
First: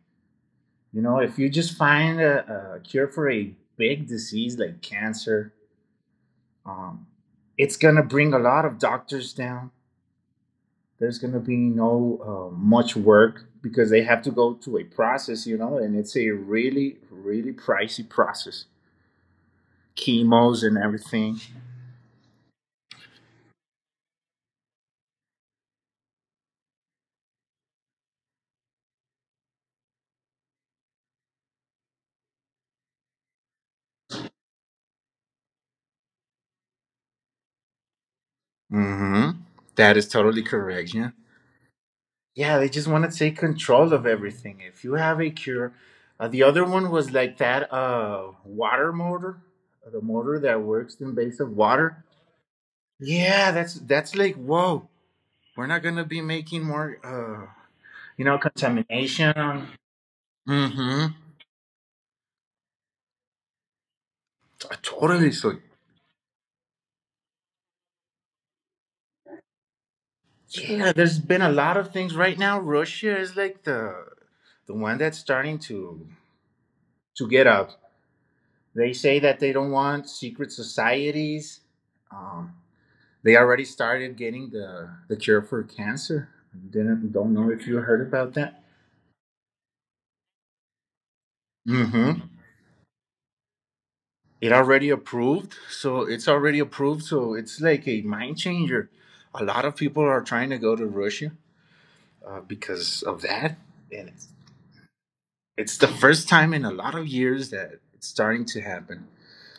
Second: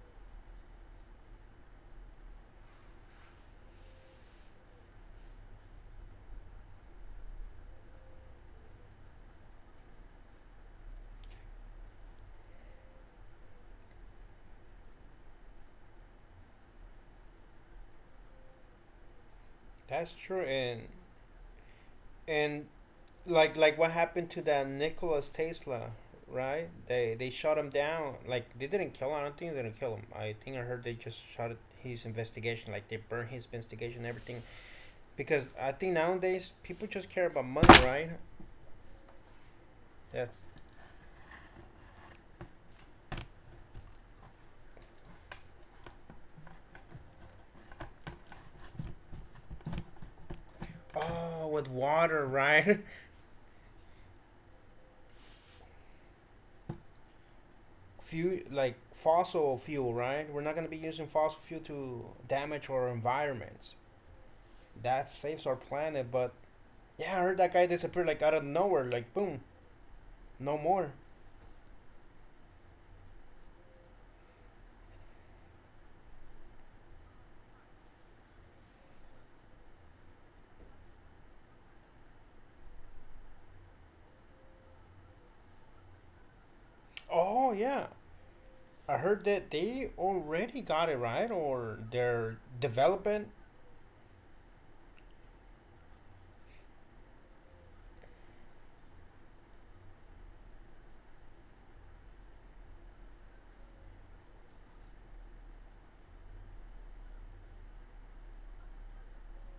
You know, if you just find a, a cure for a big disease like cancer, um, it's going to bring a lot of doctors down. There's going to be no uh, much work because they have to go to a process, you know, and it's a really, really pricey process.
that's true,
Chemos and
and
everything.
and like like what happened to that Nikola Tesla, right? They they shot him down. Like they didn't kill him. I don't think they didn't kill him. I think I heard they just shot his investigation. Like they burned his investigation, and everything. Because I think nowadays people just care about money, right?
Hmm. That is totally
That's
correct. Yeah. Yeah, they just want to take control of everything. If you have a cure, uh, the other one was like that uh water motor, uh, the motor that works in base
oh
of
with
water.
water, right? [LAUGHS]
Yeah, that's that's like whoa. We're not gonna be making more, uh, you know,
Fuel like
contamination.
fossil fuel, right? We're not gonna be
Mm-hmm.
using
Uh,
fossil fuel to damage our environments. That
Totally.
saves our
So
planet. But yeah, I heard that guy disappeared like out of nowhere, like boom, no more.
yeah, there's been a lot of things right now. Russia is like the the one that's starting to to get up. They say that they don't want secret societies. Um, they already started getting the, the cure for cancer. Didn't don't know
Oh
if you
yeah,
heard about that.
I heard that they already got it, right, or
Mm-hmm.
they're developing.
It already approved, so it's already approved. So it's like a mind changer. A lot of people are trying to go to Russia uh, because of that, and it's, it's the first time in a lot of years that it's starting to happen.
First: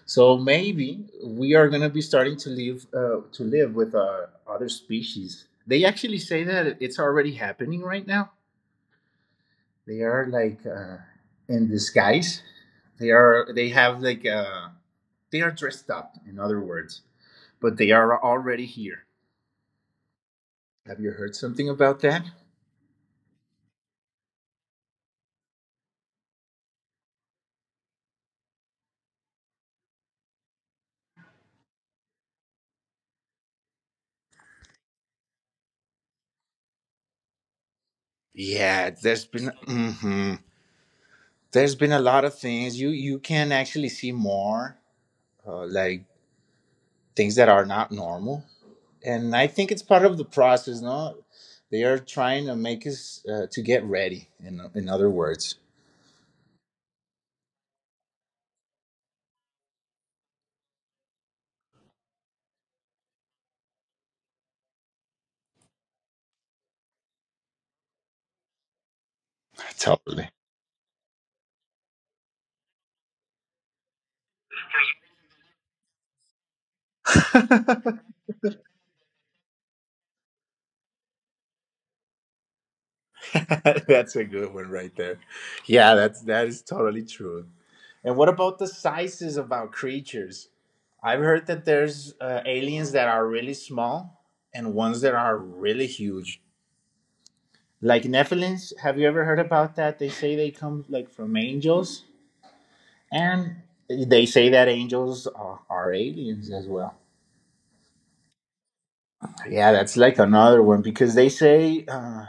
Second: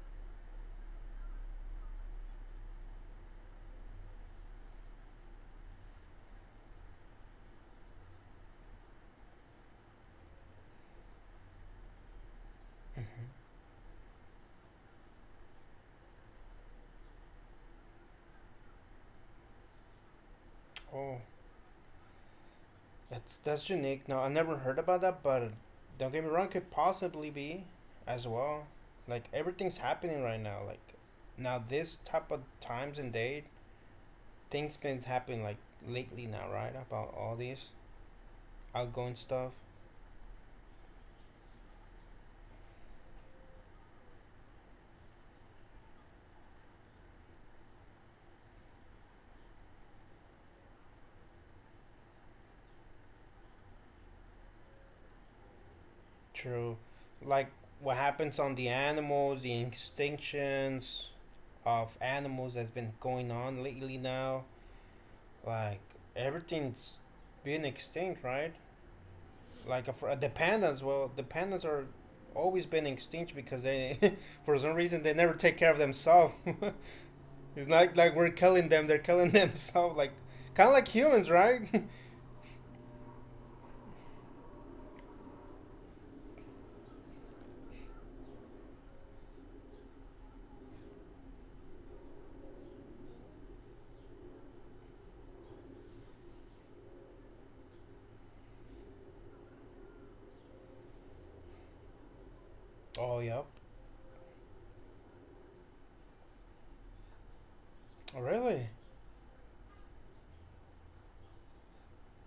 So maybe we are gonna be starting to live uh, to live with uh, other species. They actually say that it's already happening right now. They are like uh, in disguise. They are
Mm-hmm.
they have like uh, they are dressed up. In other words, but they are already here. Have you
Oh,
heard something about that?
that's that's unique. No, I never heard about that, but don't get me wrong, could possibly be as well. Like everything's happening right now. Like now, this type of times and date, things been happening like lately now, right? About all these
Yeah,
outgoing
there's been
stuff.
mhm. there's been a lot of things. You you can actually see more. Uh, like things that are not normal. And I think it's part of the process, no? They are trying to make us uh, to get ready, in, in other words.
True. Like what happens on the animals, the extinctions of animals that's been going on lately now. Like everything's been extinct, right? Like a a the
Totally.
pandas, well, the pandas are always been extinct because they, [LAUGHS] for some reason, they never take care of themselves. [LAUGHS] It's not
[LAUGHS]
like we're killing them; they're killing [LAUGHS] themselves. Like kind of like humans, right? [LAUGHS]
that's a good one right there. Yeah, that's that is totally true. And what about the sizes of our creatures? I've heard that there's uh, aliens that are really small and ones that are really huge. Like Nephilims, have you ever heard about that? They say they come like from angels.
Oh, yep.
And they say that angels are, are aliens as well.
Oh, really?
Yeah, that's like another one because they say uh,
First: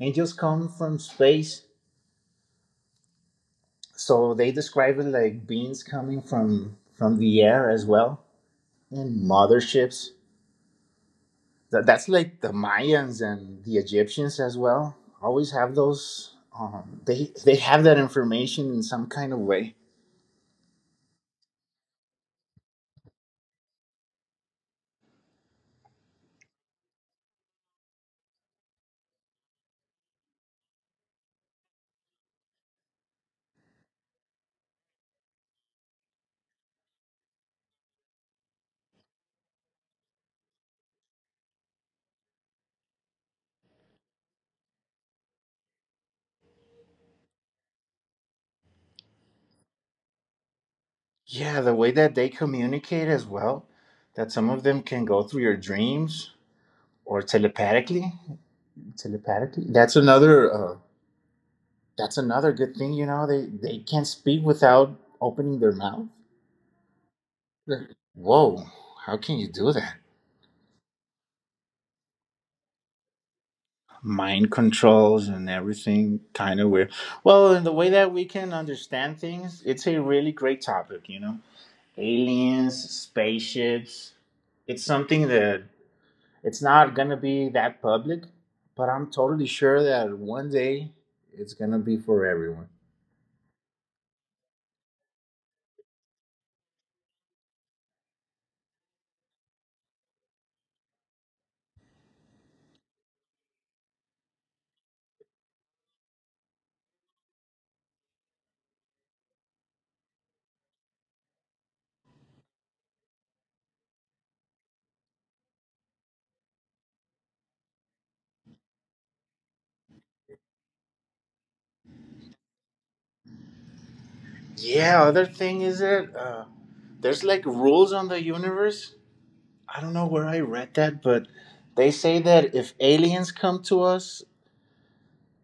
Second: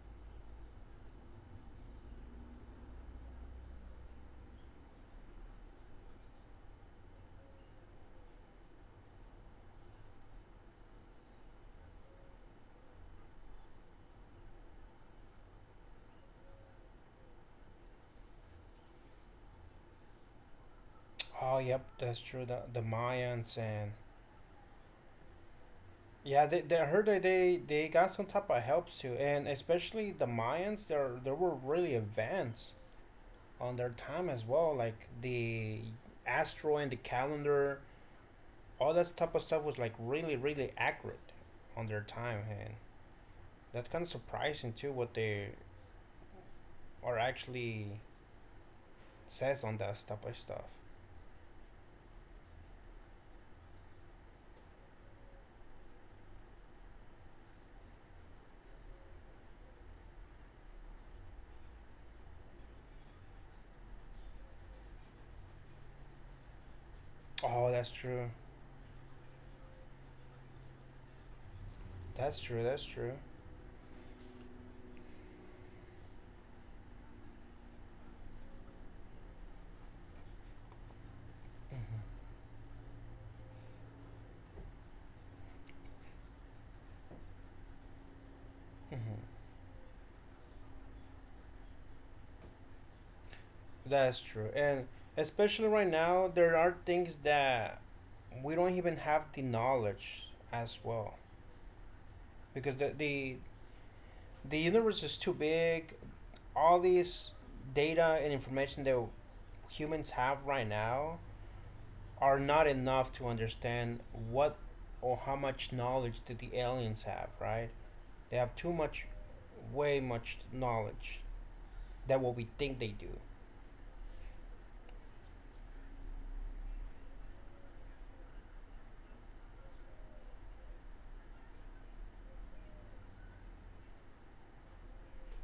angels come from space, so they describe it like beings coming from from the air as well, and motherships. That, that's like the Mayans and the Egyptians as well. Always have those. Um, they they have that information in some kind of way.
Oh, yep. That's true. The, the Mayans and yeah, they, they I heard that they, they got some type of helps too, and especially the Mayans, they're they were really advanced on their time as well. Like the astro and the calendar, all that type of stuff was like really really accurate on their time, and that's kind of surprising too. What they are actually says on that type of stuff.
Yeah, the way that they communicate as well. That some of them can go through your dreams or telepathically telepathically that's another uh, that's another good thing, you know they they can't speak without opening their mouth.
Oh, that's true.
Whoa, how can you do that?
That's true. That's true.
Mind controls and everything, kind of weird. Well, in the way that we can understand things, it's a really great topic. You know
Hmm.
aliens, spaceships, it's something that it's not gonna be that public, but I'm
Hmm.
totally sure that one day it's gonna be for everyone.
That's true. And especially right now, there are things that we don't even have the knowledge as well. Because the, the, the universe is too big. All these data and information that humans have right now are not enough to understand what or how much knowledge did the aliens have, right? They have too much, way much knowledge that what we think they do.
Yeah, other thing is that uh, there's like rules on the universe. I don't know where I read that, but they say that if aliens come to us,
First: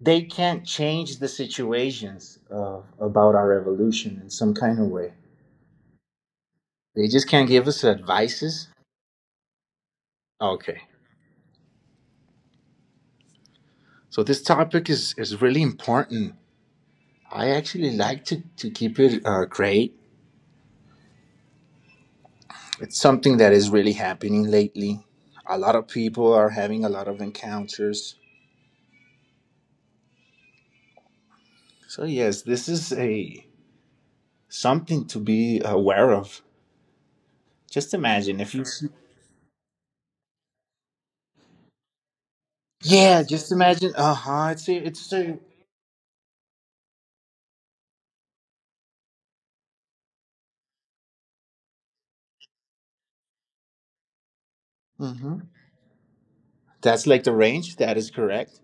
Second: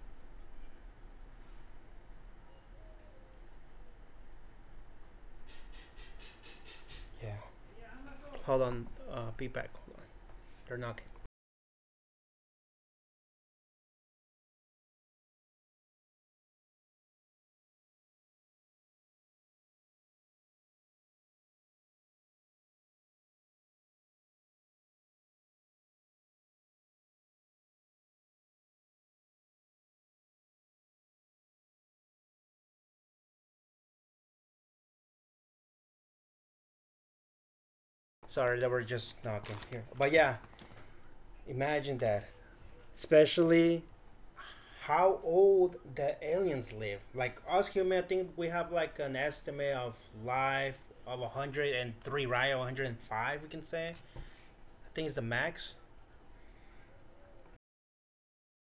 they can't change the situations uh, about our evolution in some kind of way. They just
Yeah.
can't give us
Hold
advices.
on, uh, be back. Hold on. They're
Okay,
knocking.
so this topic is, is really important. I actually like to, to keep it uh, great. It's something that is really happening lately. A lot of people are having a lot of encounters. So yes, this is a something to be aware of. Just imagine if
Sorry
you
that we're
see-
just knocking here. But yeah, imagine that.
Yeah, just
Especially
imagine. Uh-huh. It's a, it's
how
a
old the aliens live. Like us human, I think we have like an estimate of life of one hundred three, right? Or one hundred five, we can say. I think it's the
Hmm.
max.
That's like the range. That is correct.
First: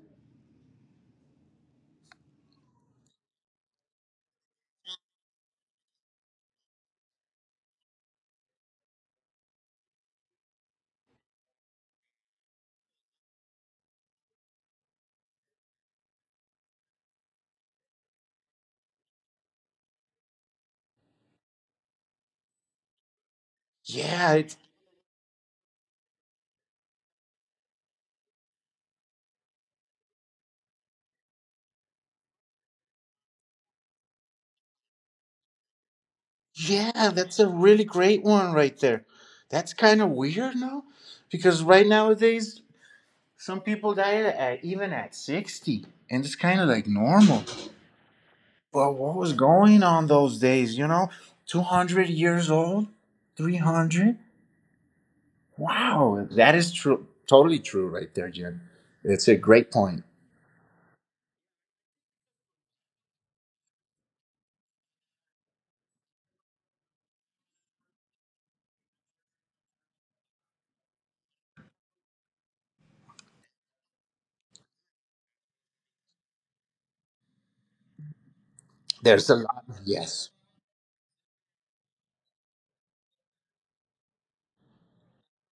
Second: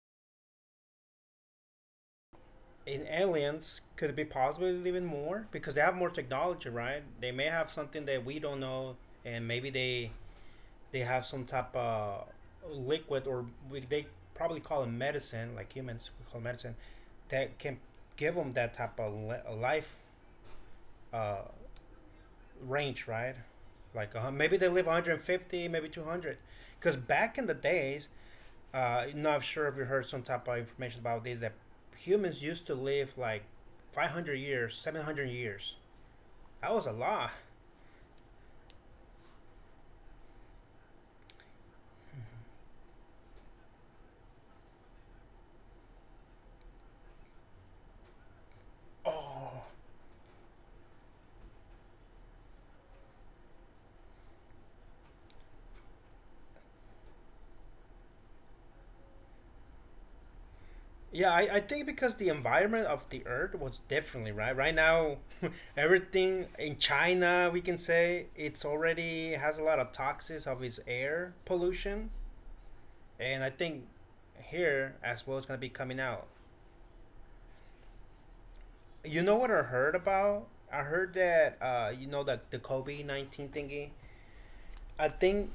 In aliens, could it be possibly even more? Because they have more technology, right? They may have something that we don't know, and maybe they they have some type of liquid or we, they probably call it medicine, like humans we call medicine, that can give them that type of life uh, range, right? Like uh,
Yeah, it,
maybe they live one hundred fifty, maybe two hundred, because back in the days, uh, not sure if you heard some type of information about this, that humans used to live like five hundred years, seven hundred years. That was a
yeah,
lot.
that's a really great one right there. That's kind of weird now because right nowadays some people die at, even at sixty and it's kind of like normal. But what was
Oh
going on those days, you know? two hundred years old? three hundred? Wow, that is true. Totally true, right there, Jen. It's a great point.
yeah, I, I think because the environment of the earth was differently, right? Right now, [LAUGHS] everything in China, we can say it's already has a lot of toxins of its air pollution. And I think here as well is going to be coming out. You
There's a
know what I
lot.
heard
Yes.
about? I heard that, uh, you know, that the COVID nineteen thingy, I think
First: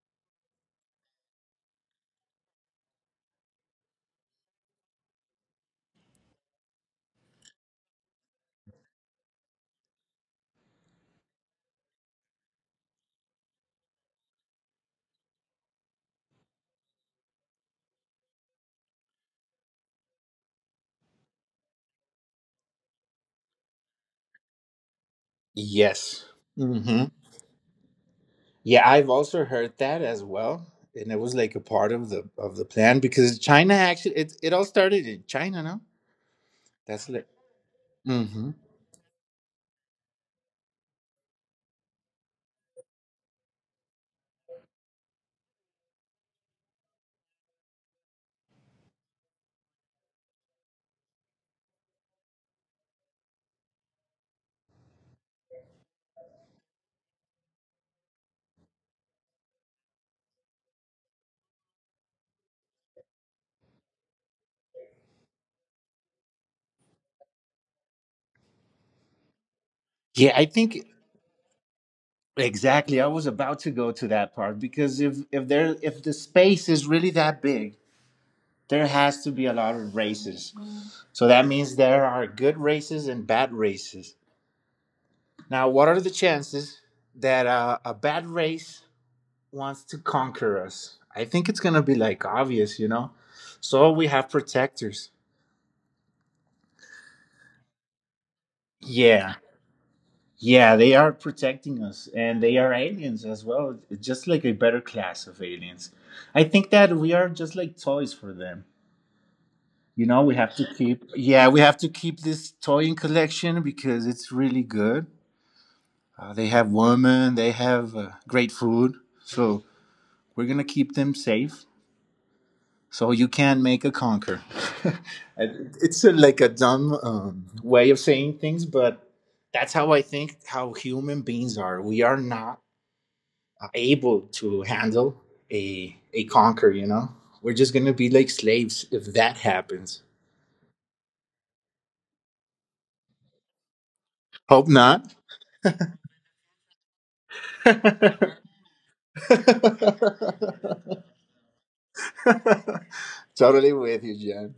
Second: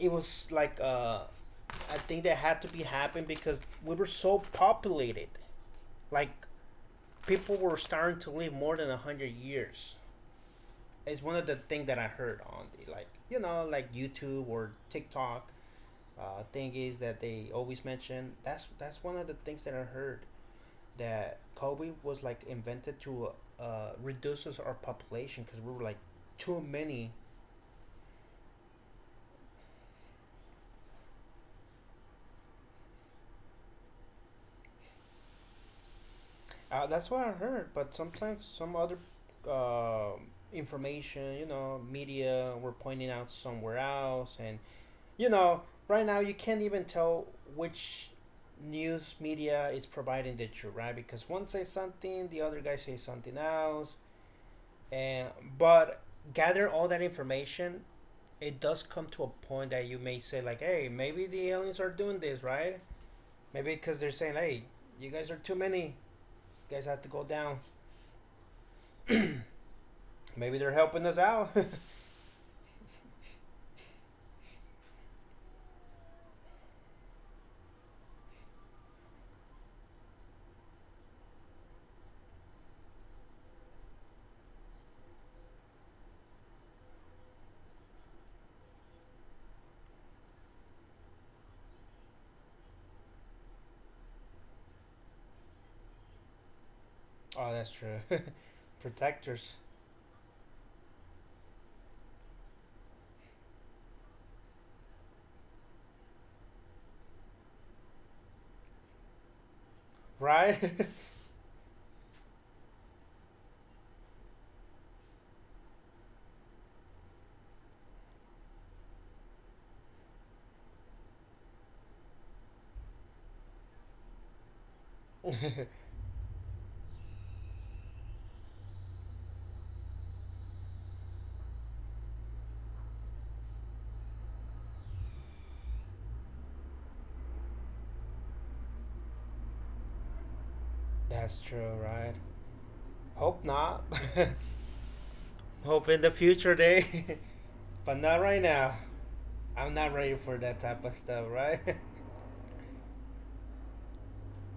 it was like, uh, I think that had to be happened because we were so populated. Like, people were starting to live more than a hundred years. It's one of the things that I heard on the, like, you know like, YouTube or TikTok uh, thing, is that they always mention that's that's one of the things that I heard, that kobe was like invented to uh, reduces our population because we were like
Yes.
too
Hmm.
many.
Yeah, I've also heard that as well, and it was like a part of the of the plan because China actually it it all started in China, no?
Uh,
That's
that's
like.
what I heard, but sometimes
Hmm.
some other uh, information, you know media were pointing out somewhere else. And you know, right now you can't even tell which news media is providing the truth, right? Because one says something, the other guy says something else, and but gather all that information. It does come to a point that you may say like, "Hey, maybe the aliens are doing this, right? Maybe because they're saying, hey, you guys are too many. You guys have to go down.
Yeah, I
Maybe they're
think
helping us out.' [LAUGHS]
exactly. I was about to go to that part because if if there if the space is really that big, there has to be a lot of races. So that means there are good races and bad races. Now, what are the chances that uh, a bad race wants to conquer us? I think it's gonna be like obvious, you know. So we have protectors.
Oh, that's true. [LAUGHS]
Yeah,
Protectors,
yeah, they are protecting us, and they are aliens as well, just like a better class of aliens. I think that we are just like toys for them. You know, we have
right?
to keep. Yeah, we have to keep this toying collection because it's really good. Uh, they have women, they have uh, great food, so we're gonna keep them safe. So you can make a conquer. [LAUGHS]
[LAUGHS]
it's a, like a dumb um, way of saying things, but that's how I think how human beings are. We are not able to handle a a conquer. You know, we're just gonna be like slaves if that happens.
That's true, right? Hope not. [LAUGHS]
Hope not.
Hope in the future day, [LAUGHS] but not
[LAUGHS]
right now. I'm not ready for that type of stuff, right?
totally with you, Jen.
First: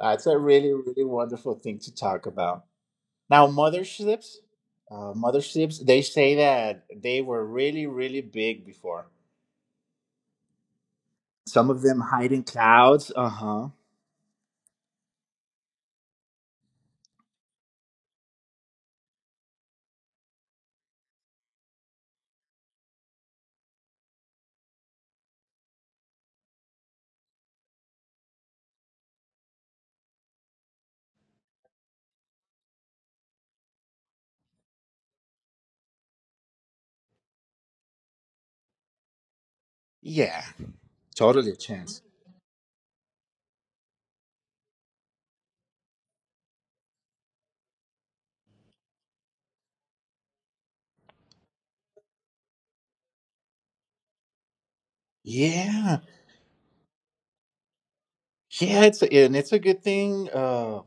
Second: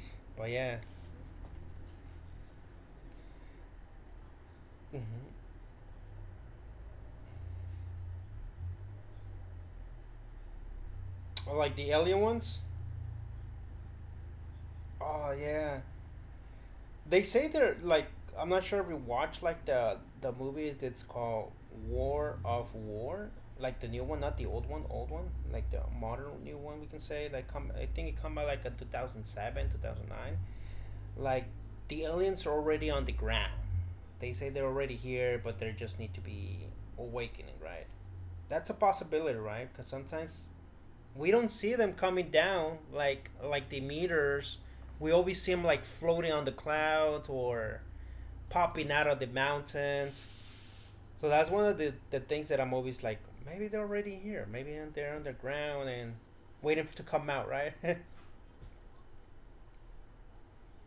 That's a
[LAUGHS] But
really
yeah,
really wonderful thing to talk about. Now, motherships, uh,
mm-hmm.
motherships, they say that they were really, really big before.
Or
Some
like
of
the
them
alien
hide in
ones.
clouds. Uh huh.
Oh yeah, they say they're like, I'm not sure if you watch like the the movie that's called War of War, like the new one, not the old one, old one, like the modern new one, we can say. Like, come, I think it come out like in two thousand seven, two thousand nine. Like, the aliens are already on the ground. They say they're already here, but they just need to be awakening, right? That's a possibility, right? Because
Yeah,
sometimes we don't
totally a
see them
chance.
coming down like like the meteors. We always see them like floating on the clouds or popping out of the mountains. So that's one of the, the things that I'm always like, maybe they're already here. Maybe they're underground
Yeah.
and waiting to come out, right? [LAUGHS]
Yeah, it's a, and it's a good thing uh,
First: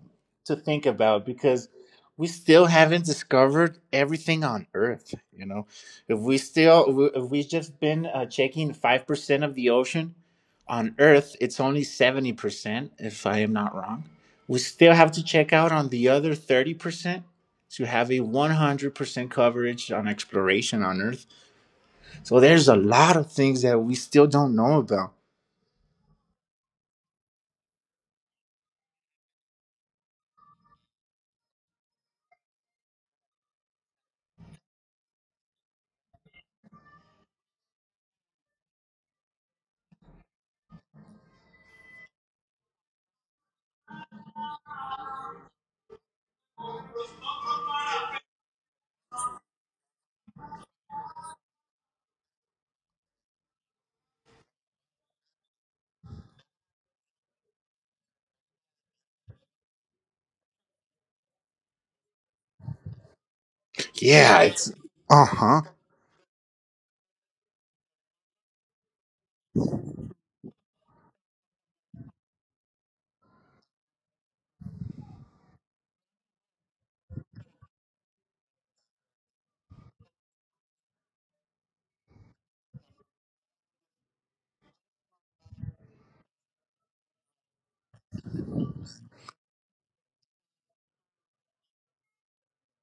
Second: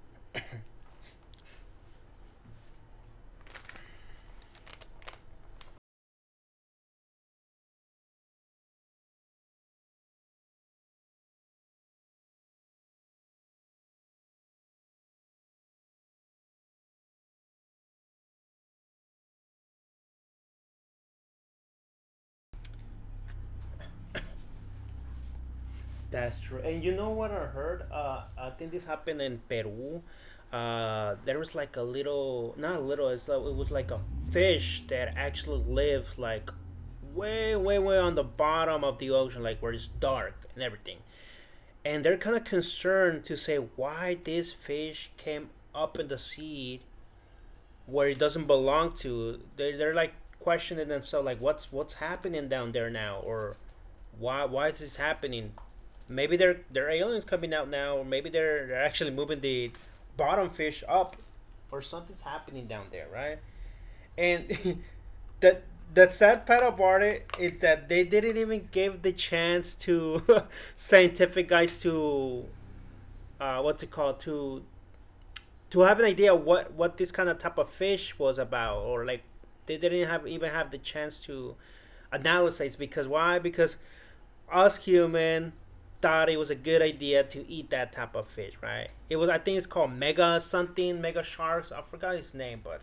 to think about because we still haven't discovered everything on Earth. You know, if we still if we've just been uh, checking five percent of the ocean on Earth, it's only seventy percent, if I am not wrong. We still have to check out on the other thirty percent to have a one hundred percent coverage on exploration on Earth. So there's a lot of things that we still don't know about.
That's true. And you know what I heard? Uh, I think this happened in Peru. Uh, there was like a little, not a little. It's like, it was like a fish that actually lives like way, way, way on the bottom of the ocean, like where it's dark and everything. And they're kind of concerned to say why this fish came up in the sea where it doesn't belong to. They're, they're like questioning themselves, like what's what's happening down there now, or why why is this happening? Maybe they're they're aliens coming out now, or maybe they're they're actually moving the bottom fish up, or something's happening down there, right?
Yeah, right. it's
And
Uh
[LAUGHS]
huh.
that, the sad part about it is that they didn't even give the chance to [LAUGHS] scientific guys to, uh, what's it called, to to have an idea what what this kind of type of fish was about, or like they didn't have even have the chance to analyze, because why? Because us human thought it was a good idea to eat that type of fish, right? It was, I think it's called mega something, mega sharks. I forgot its name, but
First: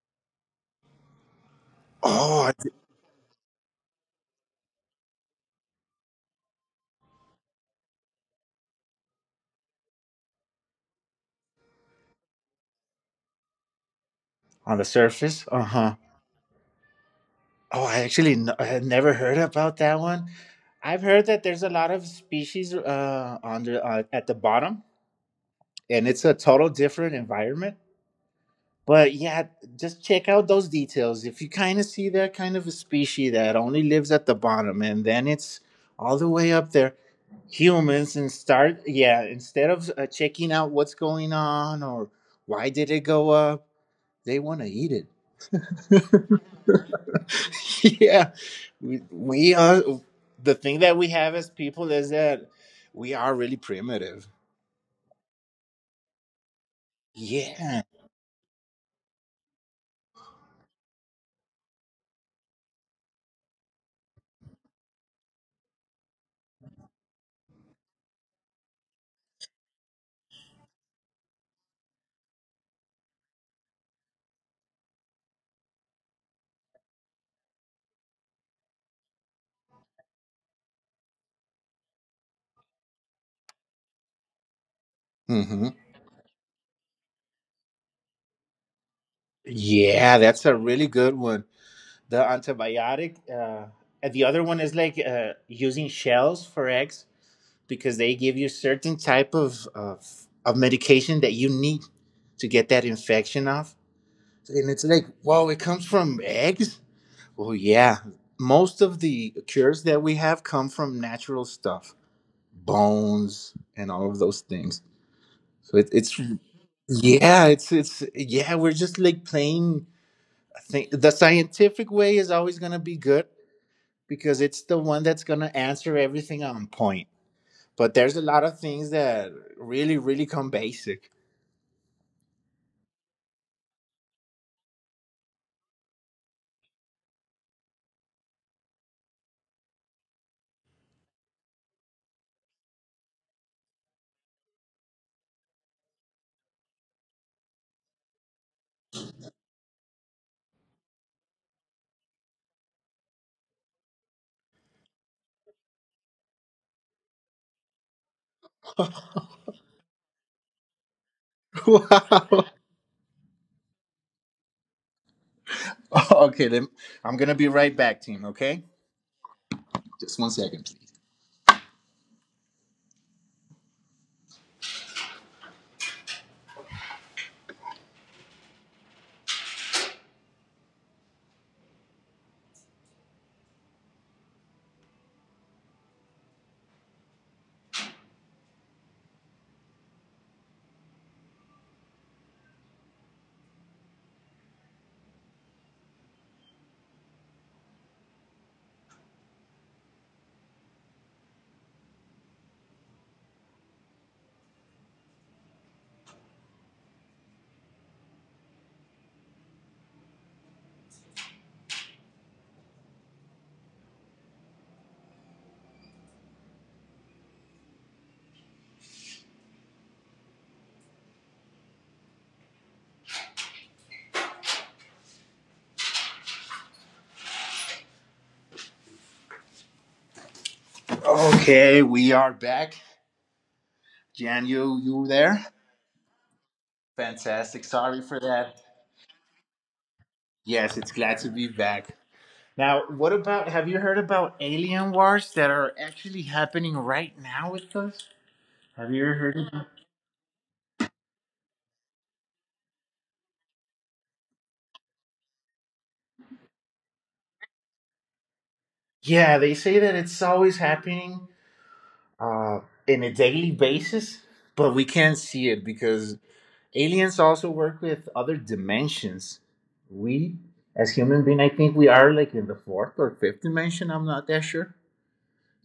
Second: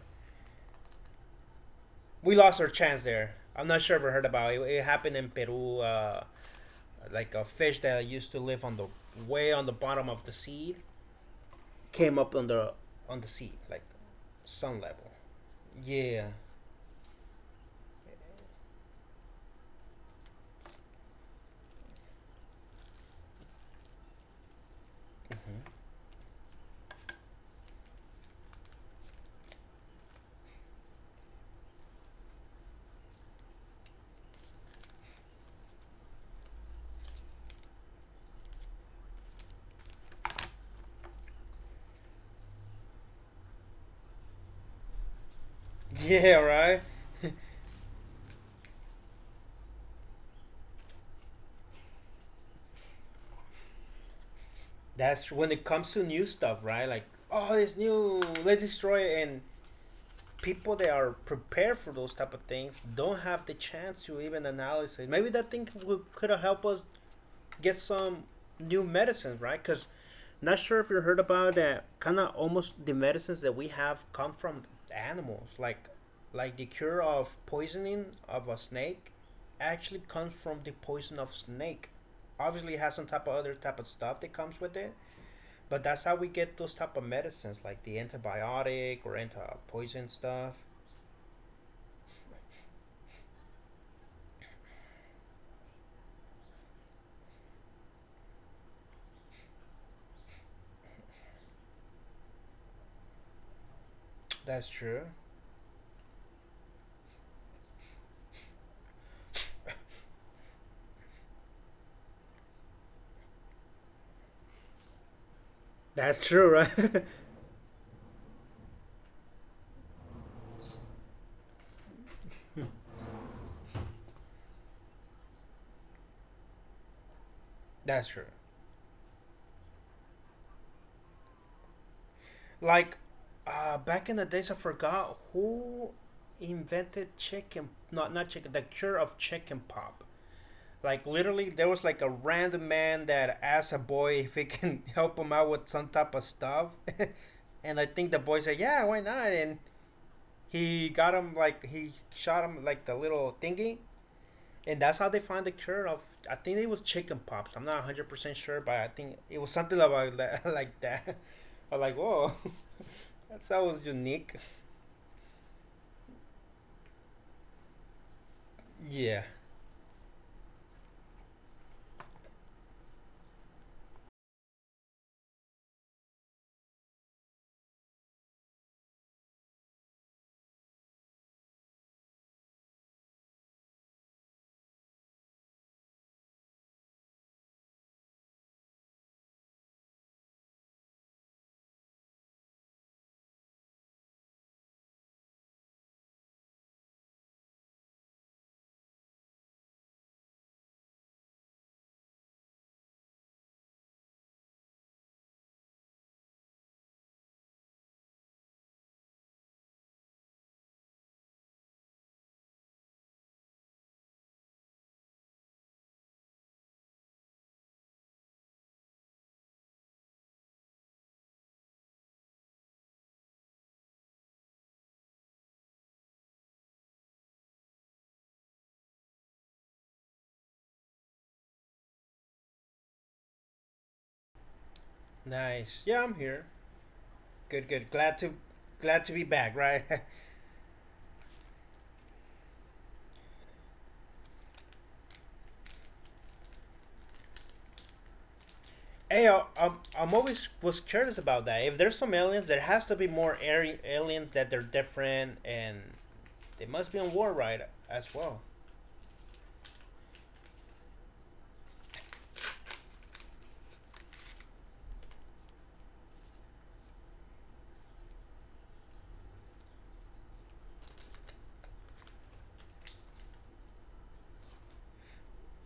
we
Oh.
lost our chance there. I'm not sure if I heard about it. It happened in Peru, uh, like a fish that used to live on the way on the bottom of the sea, came up on the on the sea, like
On
sun
the
level.
surface. Uh huh.
Yeah,
Oh, I actually n- I had never heard about that one. I've heard that there's a lot of species uh, on the, uh, at the bottom, and it's a total different environment. But yeah, just check out those details. If you kind of see that kind of a species that only lives at the bottom, and then it's all the way up there, humans, and start yeah. Instead of uh, checking out what's going on or why did it go up, they want to eat it.
[LAUGHS] yeah, right.
[LAUGHS] Yeah, we, we are. The thing that we have as people is that we are really primitive.
That's when it comes to new stuff, right? Like, oh, this
Yeah.
new, let's destroy it. And people that are prepared for those type of things don't have the chance to even analyze it. Maybe that thing could have helped us get some new medicines, right? Because not sure if you heard about that. Kind of almost the medicines that we have come from animals, like like the cure of poisoning of a snake, actually comes from the poison of snake. Obviously, it has some type of other type of stuff that comes with it,
Hmm.
but that's how we get those type of medicines, like the antibiotic or anti poison
Yeah, that's
stuff.
a really good one. The antibiotic. Uh, and the other one is like uh, using shells for eggs because they give you certain type of, of of medication that you need to get that infection off.
That's
And it's
true.
like, whoa, it comes from eggs. Well, yeah, most of the cures that we have come from natural stuff. Bones and all of those things. So it, it's
That's true, right? [LAUGHS]
Yeah, it's it's yeah, we're just like playing. I think the scientific way is always gonna be good because it's the one that's gonna answer everything on point. But
That's
there's
true.
a lot of things that really, really come basic.
Like, uh, back in the days, I forgot who invented chicken. Not not chicken. The cure of chicken pop. Like, literally, there was like a random man that asked a boy if he can [LAUGHS] help him out with some type of stuff, [LAUGHS] and I think the boy said, "Yeah, why not?" And he got him like he shot him like the little thingy, and that's how they found the cure of, I think it was chicken pops. I'm not a hundred percent sure but I think it was something about [LAUGHS] that, like that, I was like, whoa.
[LAUGHS]
[LAUGHS] That's always unique.
Wow. Okay, then I'm gonna be right back, team. Okay,
Yeah.
just one second, please. Okay, we are back. Jan, you you there?
Nice. Yeah, I'm here.
Fantastic.
Good, good.
Sorry
Glad
for
to
that.
glad to be back, right? [LAUGHS]
Yes, it's glad to be back. Now, what about have you heard about alien wars that are actually happening right now with us? Have you ever
Hey,
heard?
I-
About?
I'm, I'm always was curious about that. If there's some aliens, there has to be more ari- aliens that they're different, and they must be on war, right? As well.
Yeah, they say that it's always happening uh, in a daily basis, but we can't see it because aliens also work with other dimensions. We, as human being, I think we are like in the fourth or fifth dimension. I'm not that sure.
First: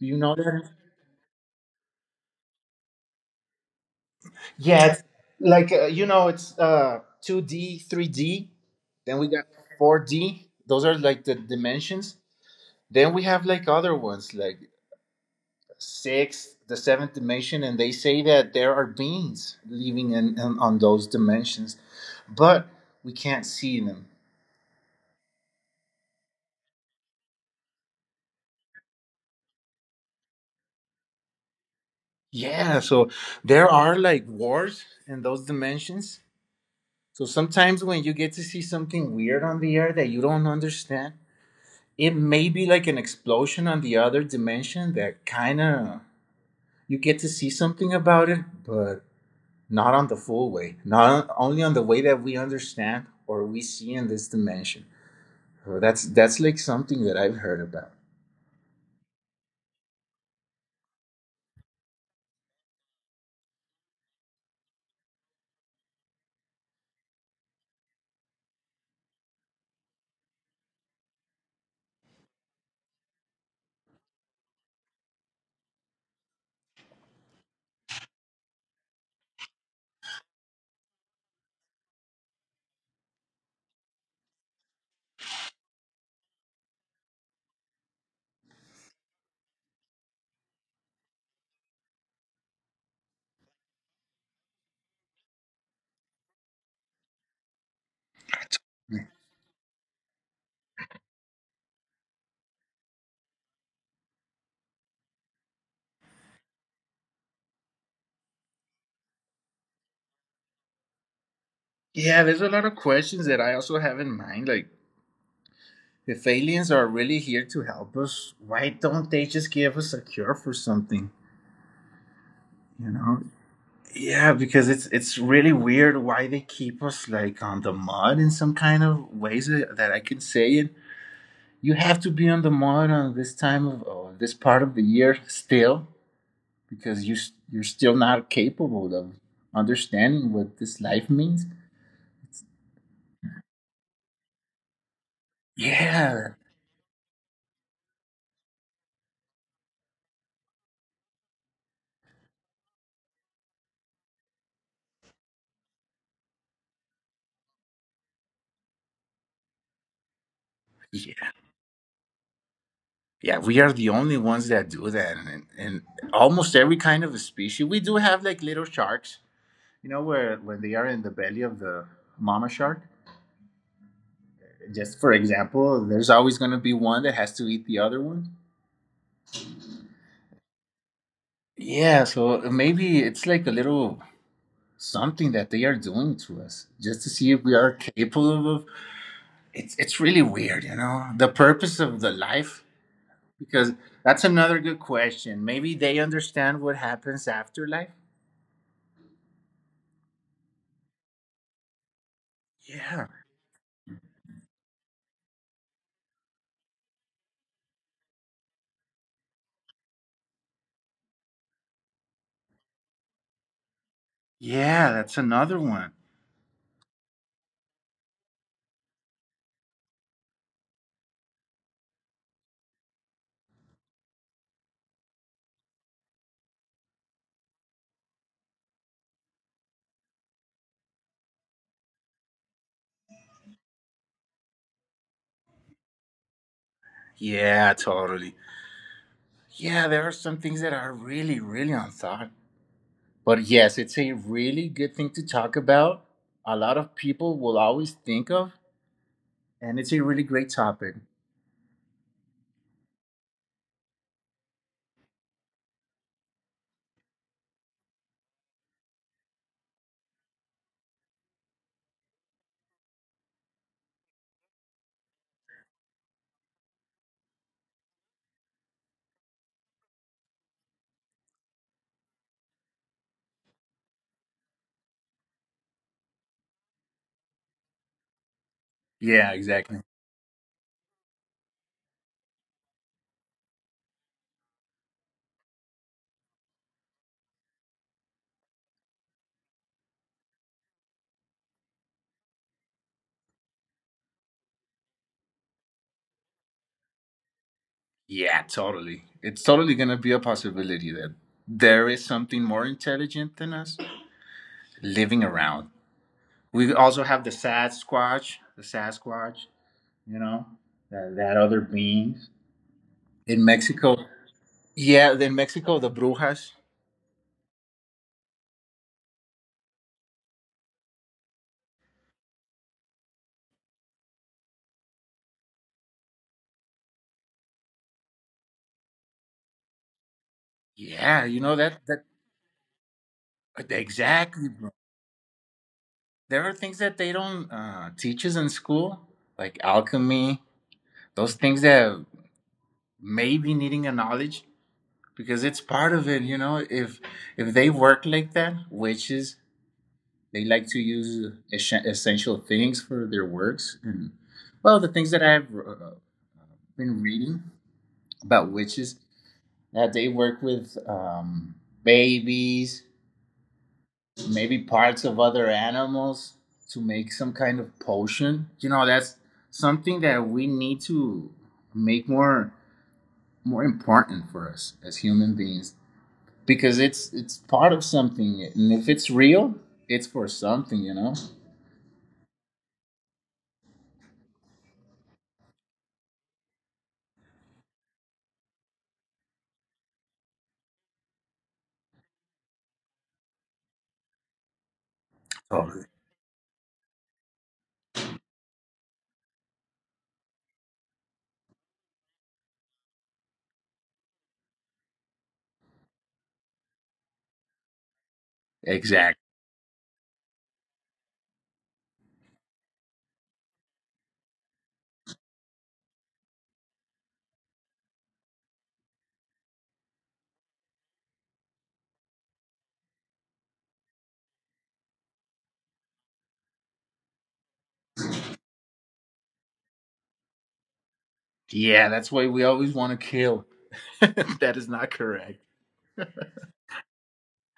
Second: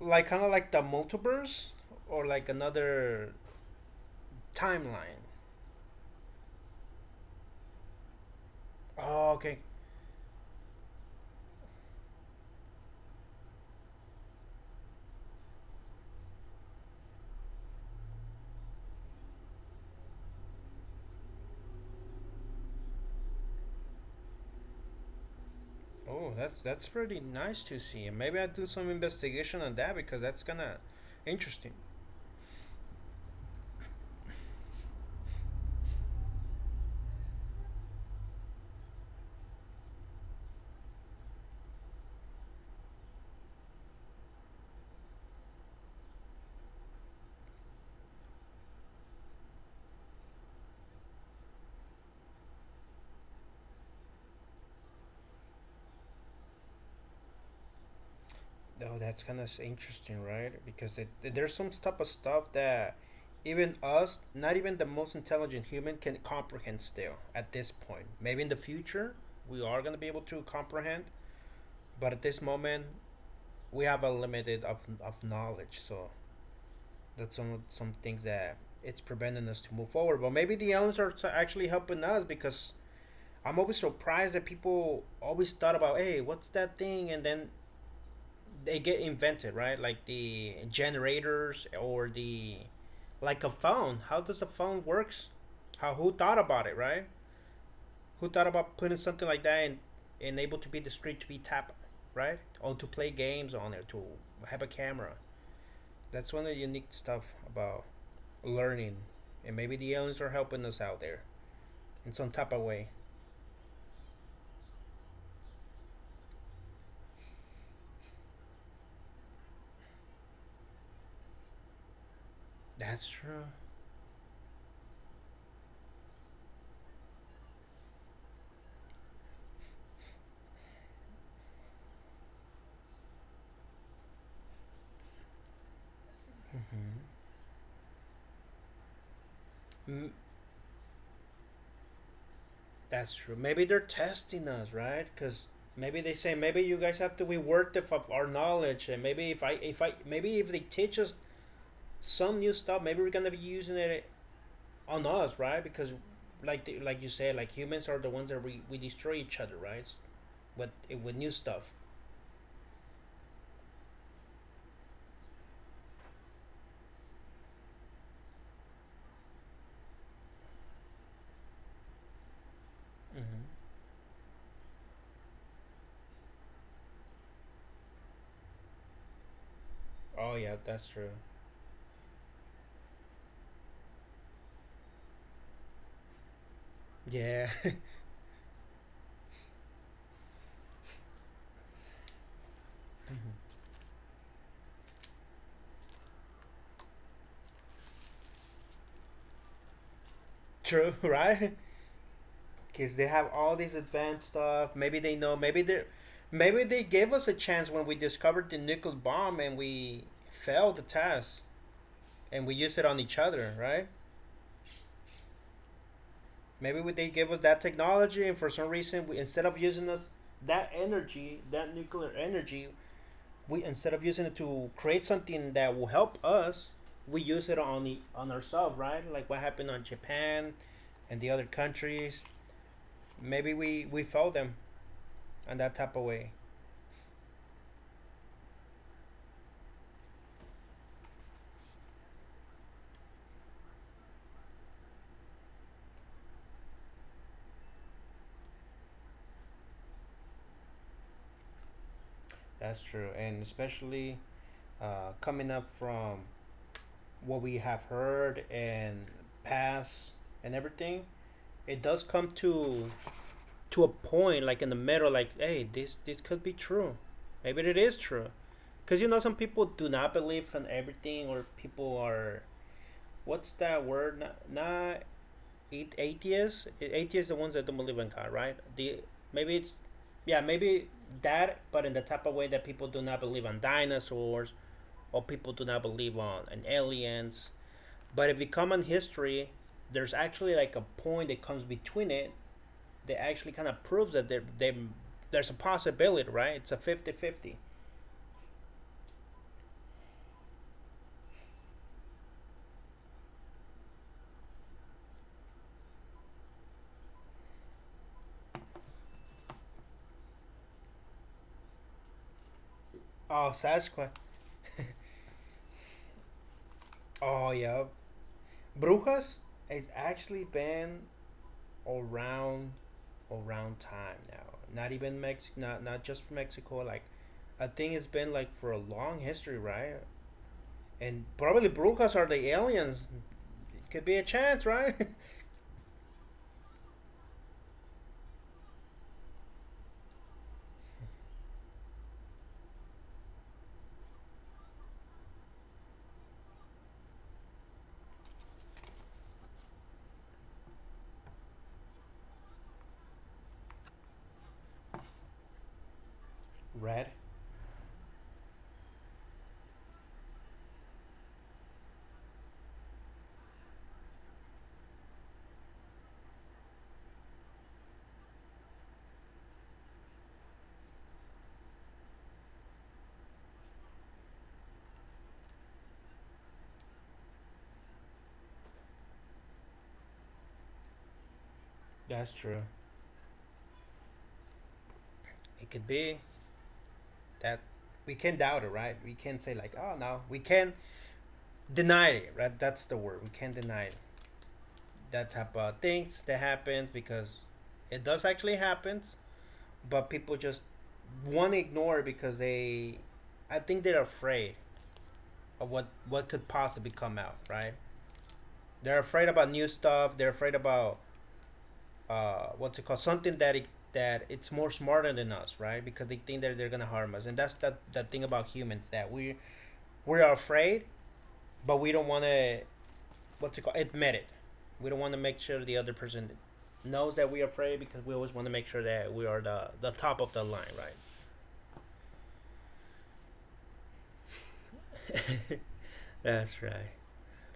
Do you know
kind of
that?
like the multiverse or like another
Yeah, it's
timeline.
like uh, you know, it's uh two D, three D. Then we
Oh,
got
okay.
four D. Those are like the dimensions. Then we have like other ones, like six, the seventh dimension, and they say that there are beings living in, in on those dimensions, but we can't see them.
Oh, that's that's pretty nice to see. And maybe I do some investigation on that because that's kind of interesting.
Yeah, so there are like wars in those dimensions. So sometimes when you get to see something weird on the air that you don't understand, it may be like an explosion on the other dimension that kind of you get to see something about it, but not on the full way, not only on the way that we understand or we see in this dimension. So that's that's like something that I've heard about.
Oh, that's kind of interesting, right? Because it, there's some type of stuff that even us, not even the most intelligent human, can comprehend still at this point. Maybe in the future we are gonna be able to comprehend, but at this moment we have a limited of of knowledge. So that's some some things that it's preventing us to move forward. But maybe the aliens are t- actually helping us, because I'm always surprised that people always thought about, hey, what's that thing? And then they get invented, right? Like the generators, or the, like a phone. How does a phone works? How, who thought about it, right? Who thought about putting something like that and and able to be discreet, to be tapped, right? Or to play games on it, to have a camera. That's one of the unique stuff about learning. And maybe the aliens are helping us out there in
Yeah,
some
there's a
type
lot
of
of
way.
questions that I also have in mind. Like, if aliens are really here to help us, why don't they just give us a cure for something? You
That's
know,
true.
yeah, because it's it's really weird why they keep us like on the mud in some kind of ways that that I can say it. You have to be on the mud on this time of or this part of the year still because you s- you're still not capable of understanding what this life means.
That's true. Maybe they're testing us, right? Because maybe they
Yeah,
say maybe you guys have to reward the, of our knowledge, and maybe if I if I maybe if they teach us some new stuff, maybe we're gonna be using it on us, right? Because like the, like you said, like humans are the ones that we, we destroy each other, right? With with
yeah,
new stuff.
yeah. We are the only ones that do that, and, and almost every kind of a species. We do have like little sharks, you know, where when they are in the belly of the mama shark.
Hmm.
Just for example, there's always going to be one that has to eat the other one.
Oh yeah, that's true.
Yeah, so maybe it's like a little something that they are doing to us just to see if
Yeah,
we are capable of. It's it's really weird, you know the purpose of the life, because that's another good question. Maybe they understand what happens after life.
[LAUGHS] true, right? Because
Yeah,
they have all this advanced stuff. Maybe they know. Maybe they, maybe they gave us a chance when we discovered the nuclear bomb and we failed the test and we used it on each other, right?
yeah, that's another one.
Maybe they gave us that technology, and for some reason, we, instead of using us that energy, that nuclear energy, we instead of using it to create something that will help us, we use it on the, on ourselves, right? Like what happened on Japan and the other countries. Maybe we we failed them on that type of way.
Yeah, totally. Yeah, there are some things that are really really unthought. But yes, it's a really good thing to talk about. A lot of people will always think of, and it's a really great topic.
That's true, and especially uh, coming up from what we have heard and past and everything, it does come to to a point like in the middle, like hey, this this could be true, maybe it is true, because you know some people do not believe in everything, or people are what's that word? Not, not a- atheists. A- Atheists are the ones that don't believe in God, right? The
Yeah,
maybe it's
exactly.
yeah, maybe that, but in the type of way that people do not believe in dinosaurs or people do not believe on and aliens. But if you come on history, there's actually like a point that comes between it that actually kind of proves that there, they, there's a possibility, right? It's a fifty-fifty.
Yeah, totally. It's totally going to be a possibility that there is something more intelligent than us living around. We also have the Sasquatch, the Sasquatch, you know, that, that other beings. In
Oh,
Mexico.
Sasquatch.
Yeah, in Mexico, the brujas.
Oh, yeah. Brujas has actually been around around time now. Not even Mex, not not just Mexico. Like, I think it's been like for a long history, right?
Yeah,
And
you know
probably
that that
brujas are the aliens. Could be a
exactly,
chance,
bro.
right?
There are things that they don't uh, teach us in school, like alchemy, those things that may be needing a knowledge because it's part of it. You know, if if they work like that, witches they like to use es- essential things for their works, and well, the things that I've uh,
[LAUGHS]
been
Red.
reading about witches that they work with um, babies, maybe parts of other animals to make some kind of potion. You know, that's something that we need to make more more important for us as human beings because it's it's part of something and if it's real, it's for something, you know.
That's true. It could be that we can doubt it, right? We can say like, oh no, we can deny it, right? That's the word. We can deny it. That type of
Totally.
things that happens because it does actually happen, but people just want to ignore it because they, I think they're afraid of what what could possibly come out, right? They're
Exactly.
afraid about new stuff. They're afraid about uh, what's it called? Something that it, that it's more smarter than us, right? Because they think that they're gonna harm us, and that's that that thing about humans that we we're afraid, but we don't want to what's it called admit it. We don't want to make sure the other person knows that we're afraid because we always want to make sure that we are the the top of the line, right?
Yeah, that's why we always want to kill. [LAUGHS] that is not correct.
[LAUGHS] That's right.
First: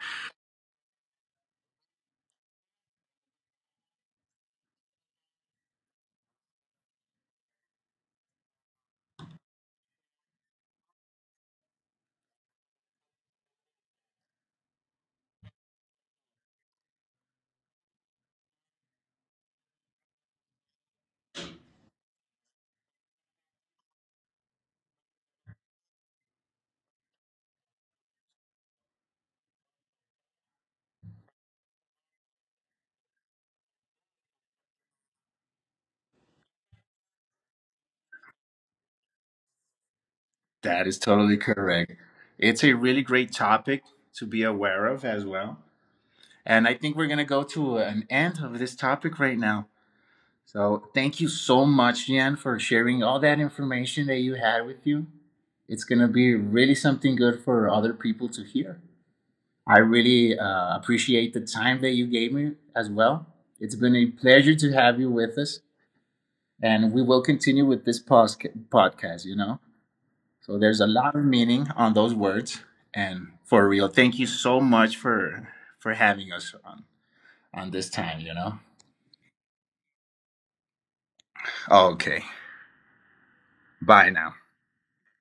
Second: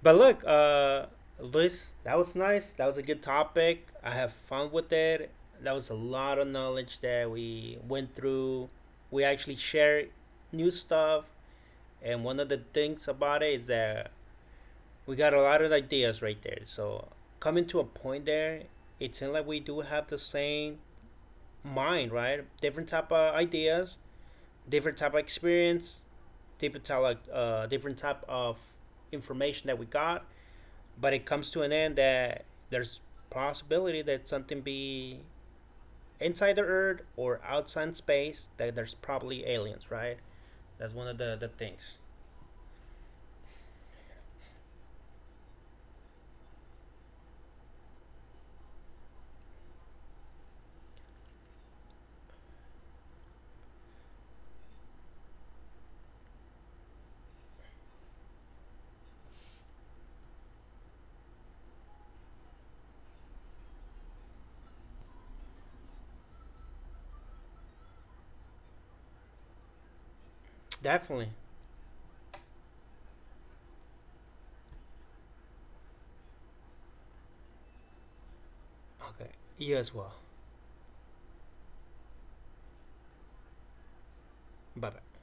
But look, uh, Luis, that was nice. That was a good topic. I have fun with it. That was a lot of knowledge that we went through. We actually shared new stuff, and one of the things about it is that we got a lot of ideas right there. So coming to a point there, it seems like we do have the same mind, right? Different type of ideas, different type of experience, different type of, uh, different type of information that we got. But it comes to an end that there's possibility that something be inside the Earth or outside space. That there's probably aliens, right?
That
That's
is
one of the
totally
the
correct.
things.
It's a really great topic to be aware of as well. And I think we're going to go to an end of this topic right now. So thank you so much, Jan, for sharing all that information that you had with you. It's going to be really something good for other people to hear. I really uh, appreciate the time that you gave me as well. It's been a pleasure to have you with us, and we will continue with this podcast, you know? So there's a lot of
Definitely.
meaning on those words. And for real, thank you so much for for having us on on this time, you know?
Okay. You as well.
Oh, Okay. Bye now.
Bye bye.